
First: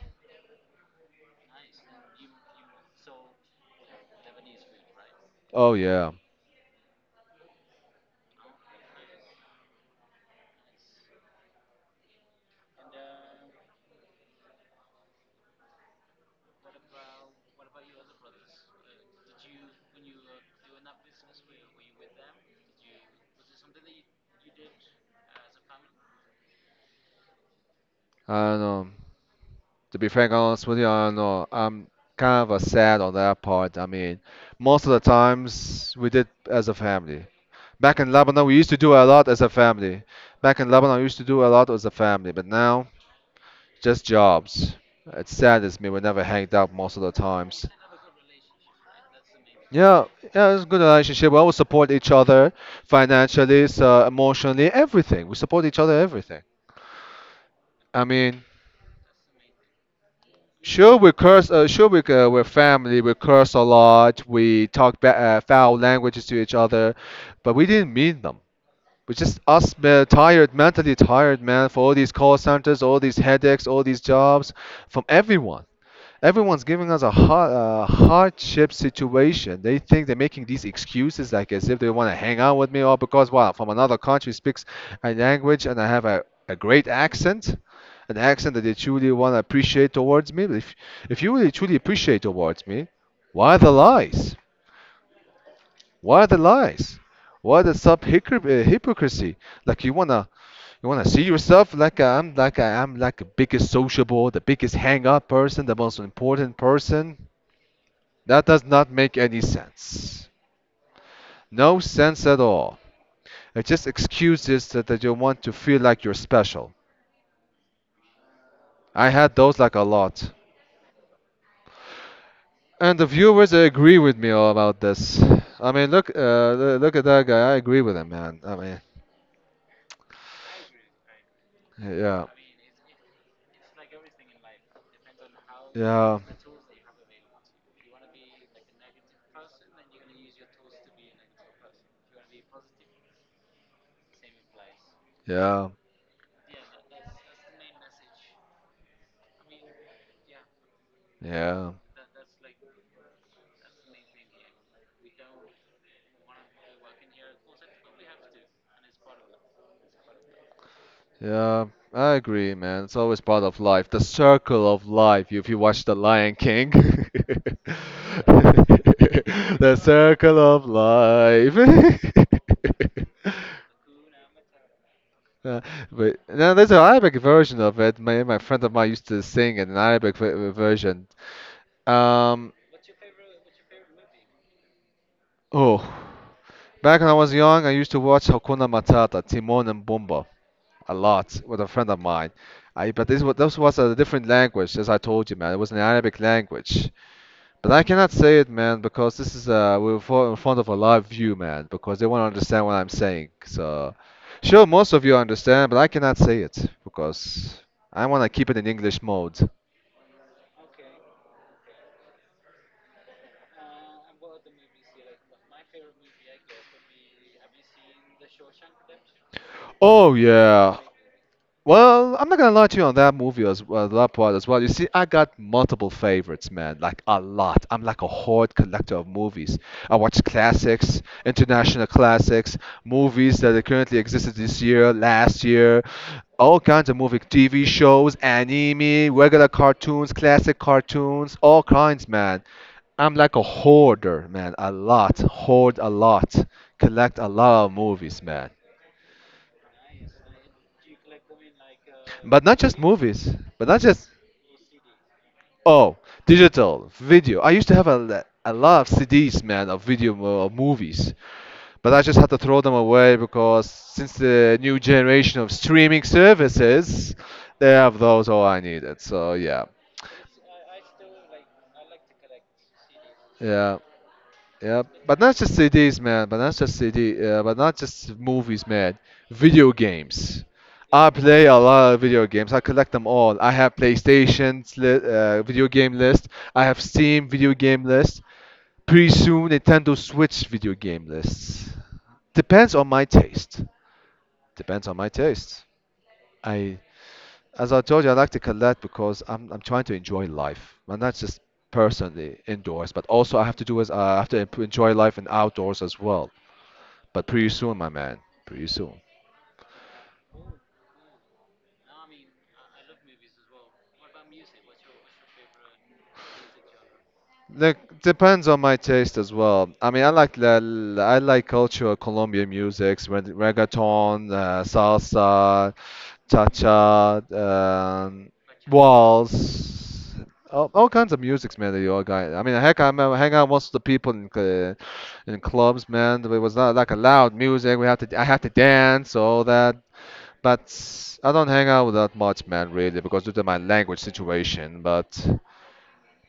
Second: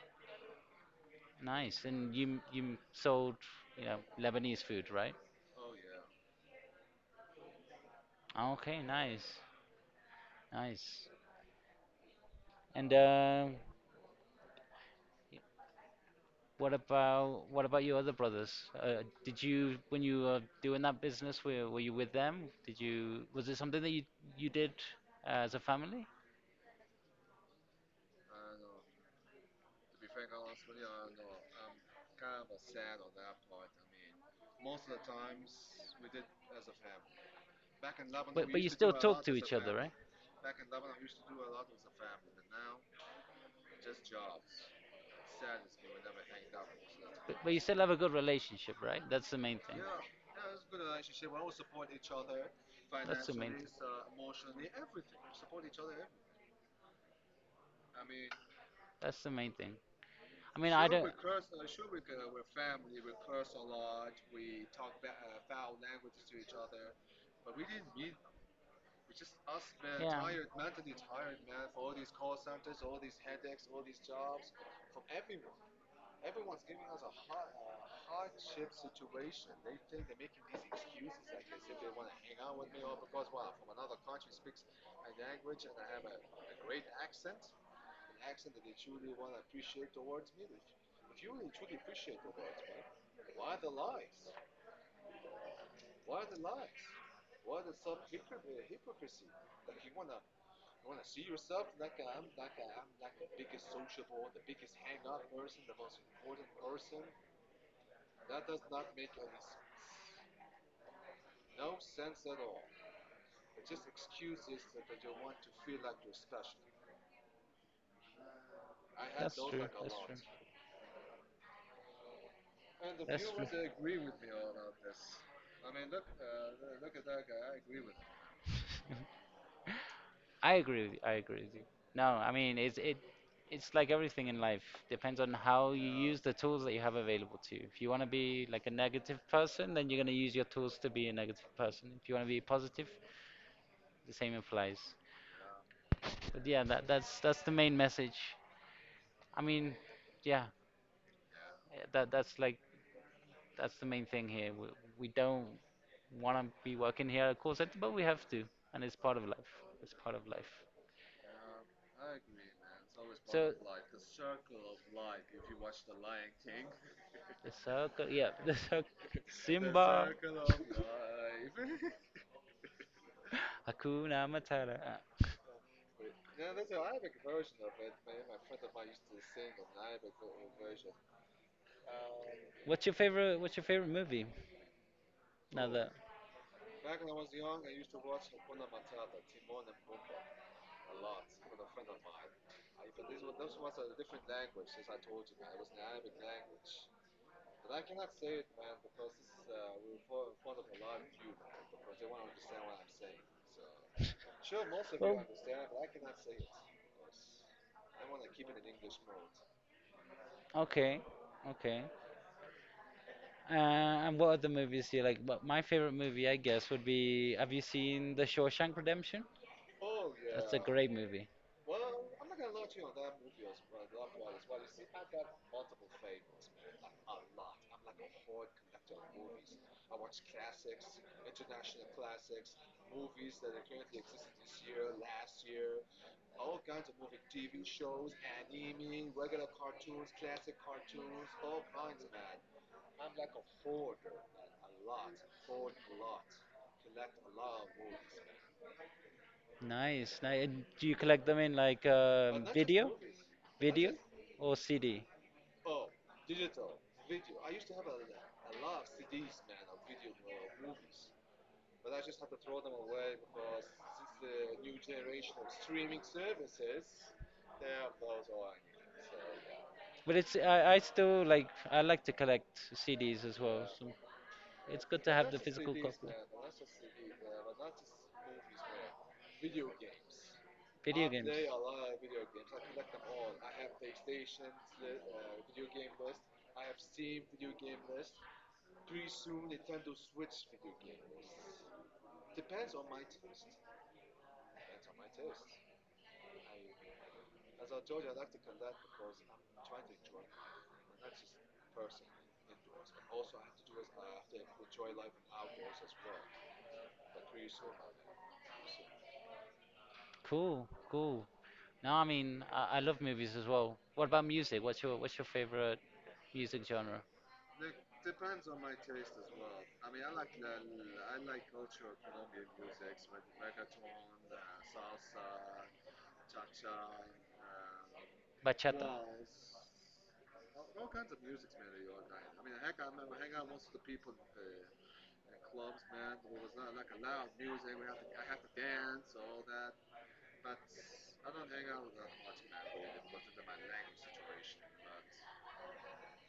Speaker 1: nice. And you you sold, you know, Lebanese food, right?
Speaker 2: Oh yeah.
Speaker 1: Okay, nice, nice. And uh, What about what about your other brothers? Uh, did you when you were doing that business, were were you with them? Did you was it something that you you did as a family?
Speaker 2: I do know. To be frank, honest with you, I know. I'm kind of uh, sad on that part. I mean, most of the times we did as a family. Back in Lebanon,
Speaker 1: But
Speaker 2: we
Speaker 1: but
Speaker 2: used
Speaker 1: you
Speaker 2: to
Speaker 1: still
Speaker 2: do a
Speaker 1: talk
Speaker 2: lot
Speaker 1: to
Speaker 2: as a
Speaker 1: each other, right?
Speaker 2: family. Back in Lebanon, we used to do a lot as a family, but now just jobs. It saddens me. We never hanged out most of the
Speaker 1: But, but you
Speaker 2: times.
Speaker 1: still have a good relationship, right? That's the main thing.
Speaker 2: Yeah, yeah, it's a good relationship. We always support each other
Speaker 1: That's the main
Speaker 2: financially, so emotionally, everything. We support each other, everything. I mean,
Speaker 1: that's the main thing. I mean, I
Speaker 2: sure
Speaker 1: don't.
Speaker 2: we curse, uh,
Speaker 1: Yeah,
Speaker 2: sure we uh, we're family. We curse a lot. We talk ba uh, foul languages to each other, but we didn't mean them. We just us uh, tired,
Speaker 1: that's
Speaker 2: mentally tired, man, for all these call centers, all these headaches, all these jobs from everyone. Everyone's giving us a hard, uh, hardship situation. They think they're making these excuses like as if they want to hang out with me or because, well, from another country speaks a language and I have a, a great accent, an accent that they truly want to appreciate towards me. But if, if you really truly appreciate towards me, why the lies? Why the lies? Why the sub hypocr- uh, hypocrisy? Like you wanna you wanna see yourself like I'm like I am like the biggest sociable, the biggest hang up person, the most important person. That does not make any sense. No sense at all. It just excuses that, that you want to feel like you're special. I had those
Speaker 1: true.
Speaker 2: like a lot. And the
Speaker 1: That's true.
Speaker 2: viewers
Speaker 1: That's
Speaker 2: agree
Speaker 1: true.
Speaker 2: with me all about this. I mean, look, uh, lo- look at that guy. I agree with him, man. I mean,
Speaker 1: I agree with I agree with you. No,
Speaker 2: yeah,
Speaker 1: I mean it's it it's like everything in life. Depends on how you
Speaker 2: yeah,
Speaker 1: use the tools that you have available to you. If you want to be like a negative person, then you're going to use your tools to be a negative person. If you want to be positive, the same applies.
Speaker 2: yeah,
Speaker 1: But yeah, that that's that's the main message. I mean, yeah,
Speaker 2: yeah.
Speaker 1: eh, that that's like that's the main thing here. We, we don't want to be working here at a call center, but we have to, and it's part of life. It's part of life.
Speaker 2: Yeah, I agree, man. It's always part
Speaker 1: So
Speaker 2: of life. The circle of life. If you watch The Lion King, *laughs*
Speaker 1: *laughs* the circle, yeah, *laughs* the circle, *laughs* the
Speaker 2: the
Speaker 1: Simba,
Speaker 2: circle of life. *laughs*
Speaker 1: *laughs* Hakuna Matata. Uh,
Speaker 2: Uh, but no, there's an Arabic version of it. My my friend of mine used to sing it, an Arabic v version. Um,
Speaker 1: What's your favorite? What's your favorite movie? Now, oh,
Speaker 2: Oh,
Speaker 1: that,
Speaker 2: back when I was young, I used to watch Hakuna Matata, Timon and Pumbaa, a lot with a friend of mine. I but this was this was a different language, as I told you, man. It was an Arabic language, but I cannot say it, man, because this is uh we're fo- in front of a live view, man, because they won't understand what I'm saying. So, sure, most of you
Speaker 1: well,
Speaker 2: understand, but I cannot say it because I want to keep it in English mode.
Speaker 1: can. Okay, okay. Uh, and what other movies do you like? But my favorite movie, I guess, would be. Have you seen The Shawshank Redemption?
Speaker 2: Oh
Speaker 1: That's a
Speaker 2: yeah.
Speaker 1: great movie.
Speaker 2: Well, I'm not gonna lie to you on that movie as well, that part as well. You see, I got multiple favorites, man, like a lot. I'm like a horde collector of movies. I watch classics, international classics, movies that are currently existed this year, last year, all kinds of movie, T V shows, anime, regular cartoons, classic cartoons, all kinds, man. I'm like a hoarder, man, a lot, hoard a lot, collect a lot of movies, man.
Speaker 1: Nice, nice. And do you collect them in, like,
Speaker 2: But
Speaker 1: um,
Speaker 2: not just
Speaker 1: video,
Speaker 2: movies, but not
Speaker 1: video,
Speaker 2: just
Speaker 1: or C D?
Speaker 2: oh, digital video. I used to have a, l- a lot of C Ds, man, of video mo- of movies, but I just had to throw them away because since the new generation of streaming services, they have those all I needed. So yeah,
Speaker 1: But it's I, I still, like, I like to collect C Ds as well.
Speaker 2: yeah.
Speaker 1: So
Speaker 2: Yeah,
Speaker 1: it's good to
Speaker 2: but
Speaker 1: have
Speaker 2: not
Speaker 1: the
Speaker 2: just
Speaker 1: physical
Speaker 2: C Ds,
Speaker 1: copy.
Speaker 2: man. But not just C D. Uh, but not just movies, man. Video games. I
Speaker 1: Video games.
Speaker 2: play a lot of video games. I collect them all. I have PlayStation's li- uh, video game list. I have Steam video game list. Pretty soon, Nintendo Switch video game lists. Depends on my taste. Depends on my taste. I as I told you, I like to collect because I'm I'm trying to enjoy life, and that's just personally indoors. But also, I have to do is uh, I have to en- enjoy life and outdoors as well. But pretty soon, my man, pretty soon.
Speaker 1: Cool, cool. No, I mean I, I love movies as well. What about music? What's your what's your favorite music genre?
Speaker 2: Like depends on my taste as well. I mean, I like la, la- I like cultural Colombian music, reggaeton, uh, salsa, cha-cha, um,
Speaker 1: Bachata.
Speaker 2: waltz, all, all kinds of musics, man. That you all got. I mean, heck, I remember hang out with most of the people in cl- in clubs, man. It was not like a loud music. We had to I had to dance, all that. But I don't hang out with that much, man, really, because due to my language situation. But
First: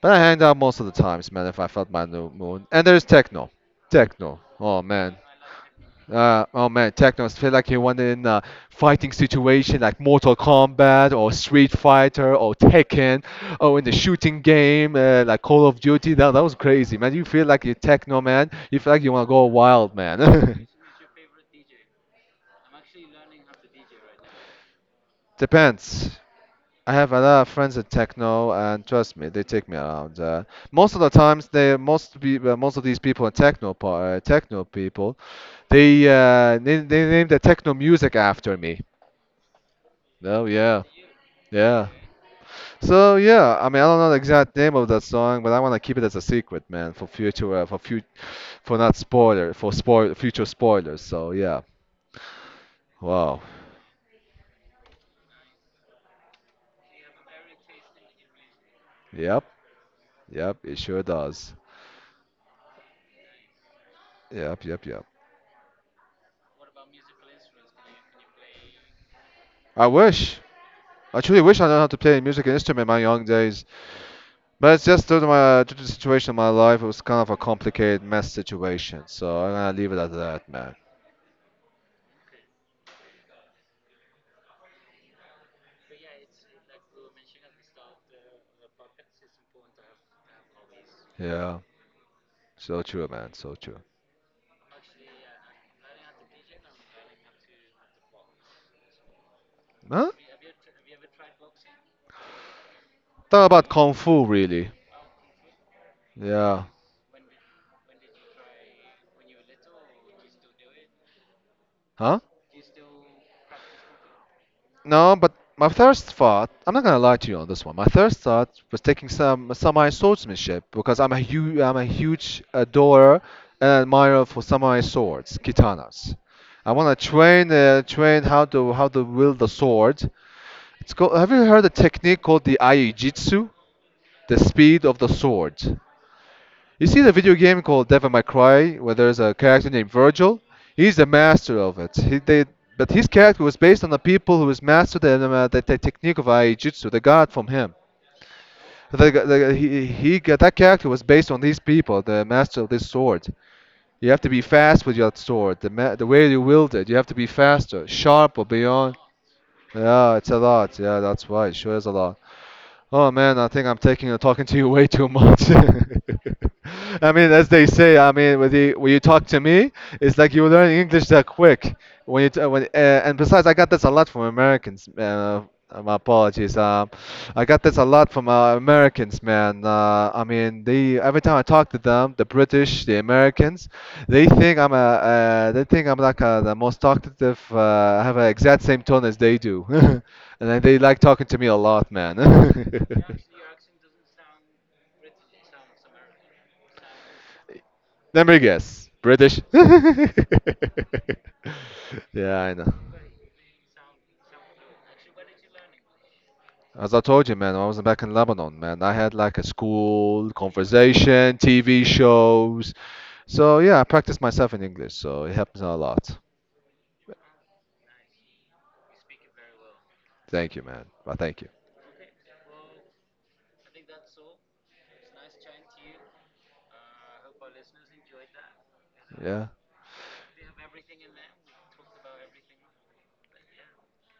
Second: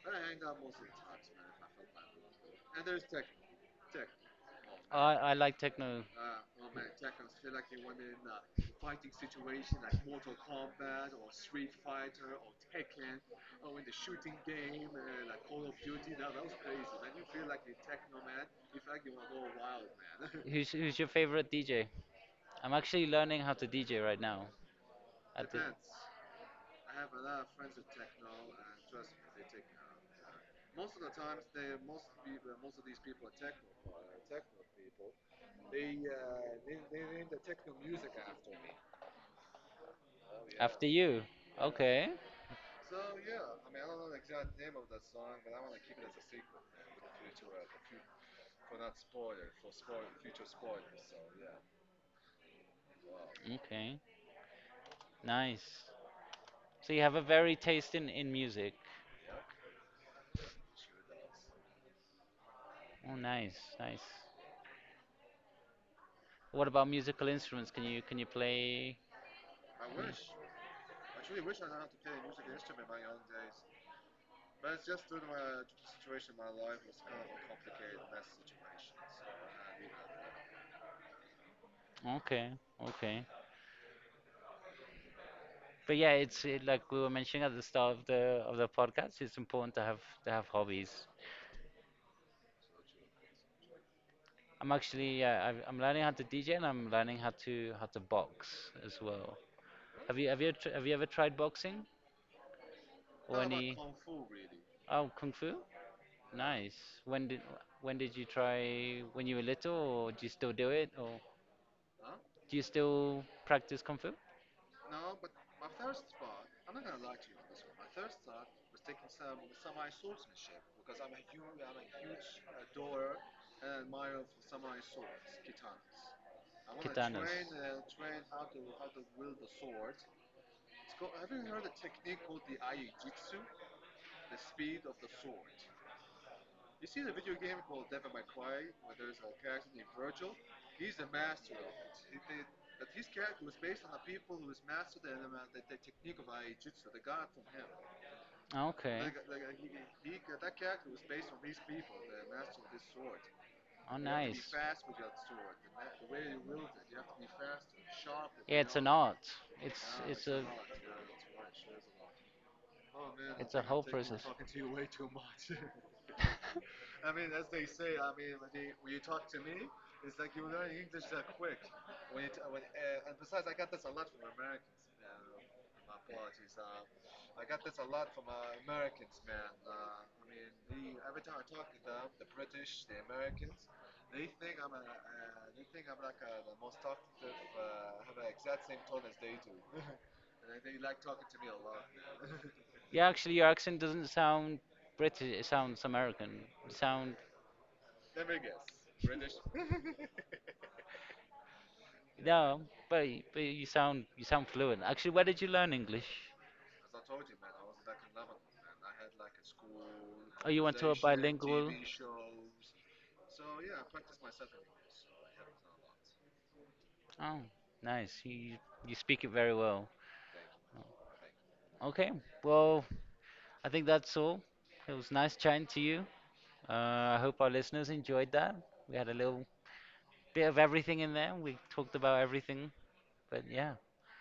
Speaker 2: but I hanged out most of the times, man, if I felt my new mood. And there's techno. Techno. Oh
Speaker 1: I,
Speaker 2: man.
Speaker 1: I like techno.
Speaker 2: Uh, oh man, techno. I feel like you want in a fighting situation like Mortal Kombat or Street Fighter or Tekken or in the shooting game uh, like Call of Duty. That, that was crazy, man. You feel like you're techno, man. You feel like you want to go wild,
Speaker 1: *laughs*
Speaker 2: man.
Speaker 1: Who's,
Speaker 2: *laughs*
Speaker 1: who's your favorite D J? I'm actually learning how to D J right now. At the,
Speaker 2: Depends. I have a lot of friends at techno, and trust me, they take me around. Uh, most of the times, they most be, uh, most of these people are techno pa- uh, techno people. They uh, they, they named the techno music after me. Oh yeah,
Speaker 1: after you.
Speaker 2: yeah.
Speaker 1: Okay.
Speaker 2: So yeah, I mean I don't know the exact name of that song, but I want to keep it as a secret, man, for future uh, for future for not spoiler for spoil future spoilers. So yeah, wow.
Speaker 1: Okay. Nice. So you have a very taste in, in music.
Speaker 2: Yep, yep. It sure does.
Speaker 1: Oh, nice, nice.
Speaker 2: Yep, yep, yep.
Speaker 1: What about musical instruments? Can you can you play?
Speaker 2: I wish. I truly wish I knew how to play a musical instrument in my young days, but it's just due to my due to the situation of my life, it was kind of a complicated mess situation. So I'm gonna leave it at that, man.
Speaker 1: Okay, okay. But yeah, it's it, like we were mentioning at the start of the of the podcast. It's important to have to have hobbies.
Speaker 2: Yeah. So true, man. So true.
Speaker 1: I'm actually, yeah, i I'm learning how to D J and I'm learning how to how to box as well.
Speaker 2: Huh?
Speaker 1: Have you have you tr- have you ever tried boxing or
Speaker 2: Talk about
Speaker 1: any?
Speaker 2: kung fu, really.
Speaker 1: Oh, kung fu.
Speaker 2: Yeah.
Speaker 1: Nice. When did when did you try? When you were little, or do you still do it, or
Speaker 2: Huh?
Speaker 1: do you still practice kung fu? I
Speaker 2: No, but my first thought, I'm not gonna lie to you on this one. My first thought was taking some samurai swordsmanship because I'm a huge, I'm a huge adorer and admirer for samurai swords, katanas. I wanna
Speaker 1: Katanas.
Speaker 2: train, uh, train how to how to wield the sword. It's called. Have you heard a technique called the aijutsu, the speed of the sword? You see the video game called Devil May Cry, where there's a character named Virgil. He's the master of it. He, they, but his character was based on the people who was mastered the, uh, the, the technique of Aijutsu. They got it from him.
Speaker 1: Ah, okay.
Speaker 2: The the he, he got, that character was based on these people, the master of this sword.
Speaker 1: Oh,
Speaker 2: You have to be
Speaker 1: nice.
Speaker 2: fast with your sword. The, ma- the way you wield it, you have to be faster, sharp or
Speaker 1: Yeah, it's an
Speaker 2: beyond.
Speaker 1: art. It's
Speaker 2: Yeah,
Speaker 1: it's
Speaker 2: it's a
Speaker 1: a
Speaker 2: lot. Yeah, that's right. Sure is a lot. Oh man, I
Speaker 1: it's a
Speaker 2: think I'm
Speaker 1: whole
Speaker 2: taking uh,
Speaker 1: process.
Speaker 2: talking to you *laughs* way too much. *laughs* I mean, as they say, I mean, when you, when you talk to me, it's like you learn English that quick. When you t- when uh, and besides, I got this a lot from Americans. Uh, my apologies. Um, I got this a lot from uh, Americans, man. Uh, I mean, they every time I talk to them, the British, the Americans, they think I'm a uh, they think I'm like uh the most talkative. Uh, I have an exact same tone as they do. *laughs* And I, they like talking to me a lot, man.
Speaker 1: Yeah, actually, your
Speaker 2: *laughs*
Speaker 1: accent doesn't sound British. It sounds American. It sound
Speaker 2: Let me guess. British? *laughs* Yeah, I
Speaker 1: No,
Speaker 2: know.
Speaker 1: but, y- but you sound you sound fluent. Actually, where did you learn English?
Speaker 2: As I told you, man, I was back in Lebanon, man, I had like a school,
Speaker 1: Oh, you went to a
Speaker 2: conversation,
Speaker 1: bilingual.
Speaker 2: T V shows. So yeah, I practiced myself in English, so it helps a lot.
Speaker 1: Oh, nice. You you speak it very well.
Speaker 2: Thank you, man. Well, thank you.
Speaker 1: Okay. Well, I think that's all. It was nice chatting to you. Uh, I hope our listeners enjoyed that. We had a little
Speaker 2: Yeah,
Speaker 1: bit of everything in there. We talked about everything. But yeah.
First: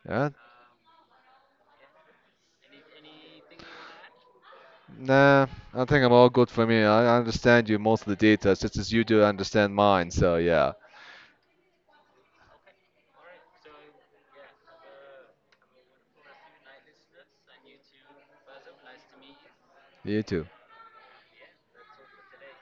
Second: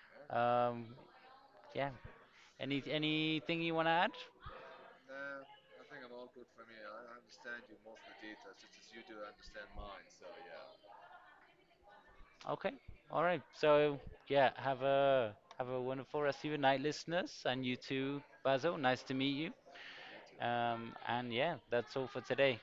Speaker 2: yeah.
Speaker 1: Um, yeah. Any anything you want to add?
Speaker 2: Nah, I think I'm all good for me. I I understand you most of the details, just as you do understand mine. So yeah,
Speaker 1: Okay. All right. So yeah, have a have a wonderful rest of your night, listeners, and you too, Basil. Nice to meet you.
Speaker 2: you too.
Speaker 1: Um, and yeah, that's all for today.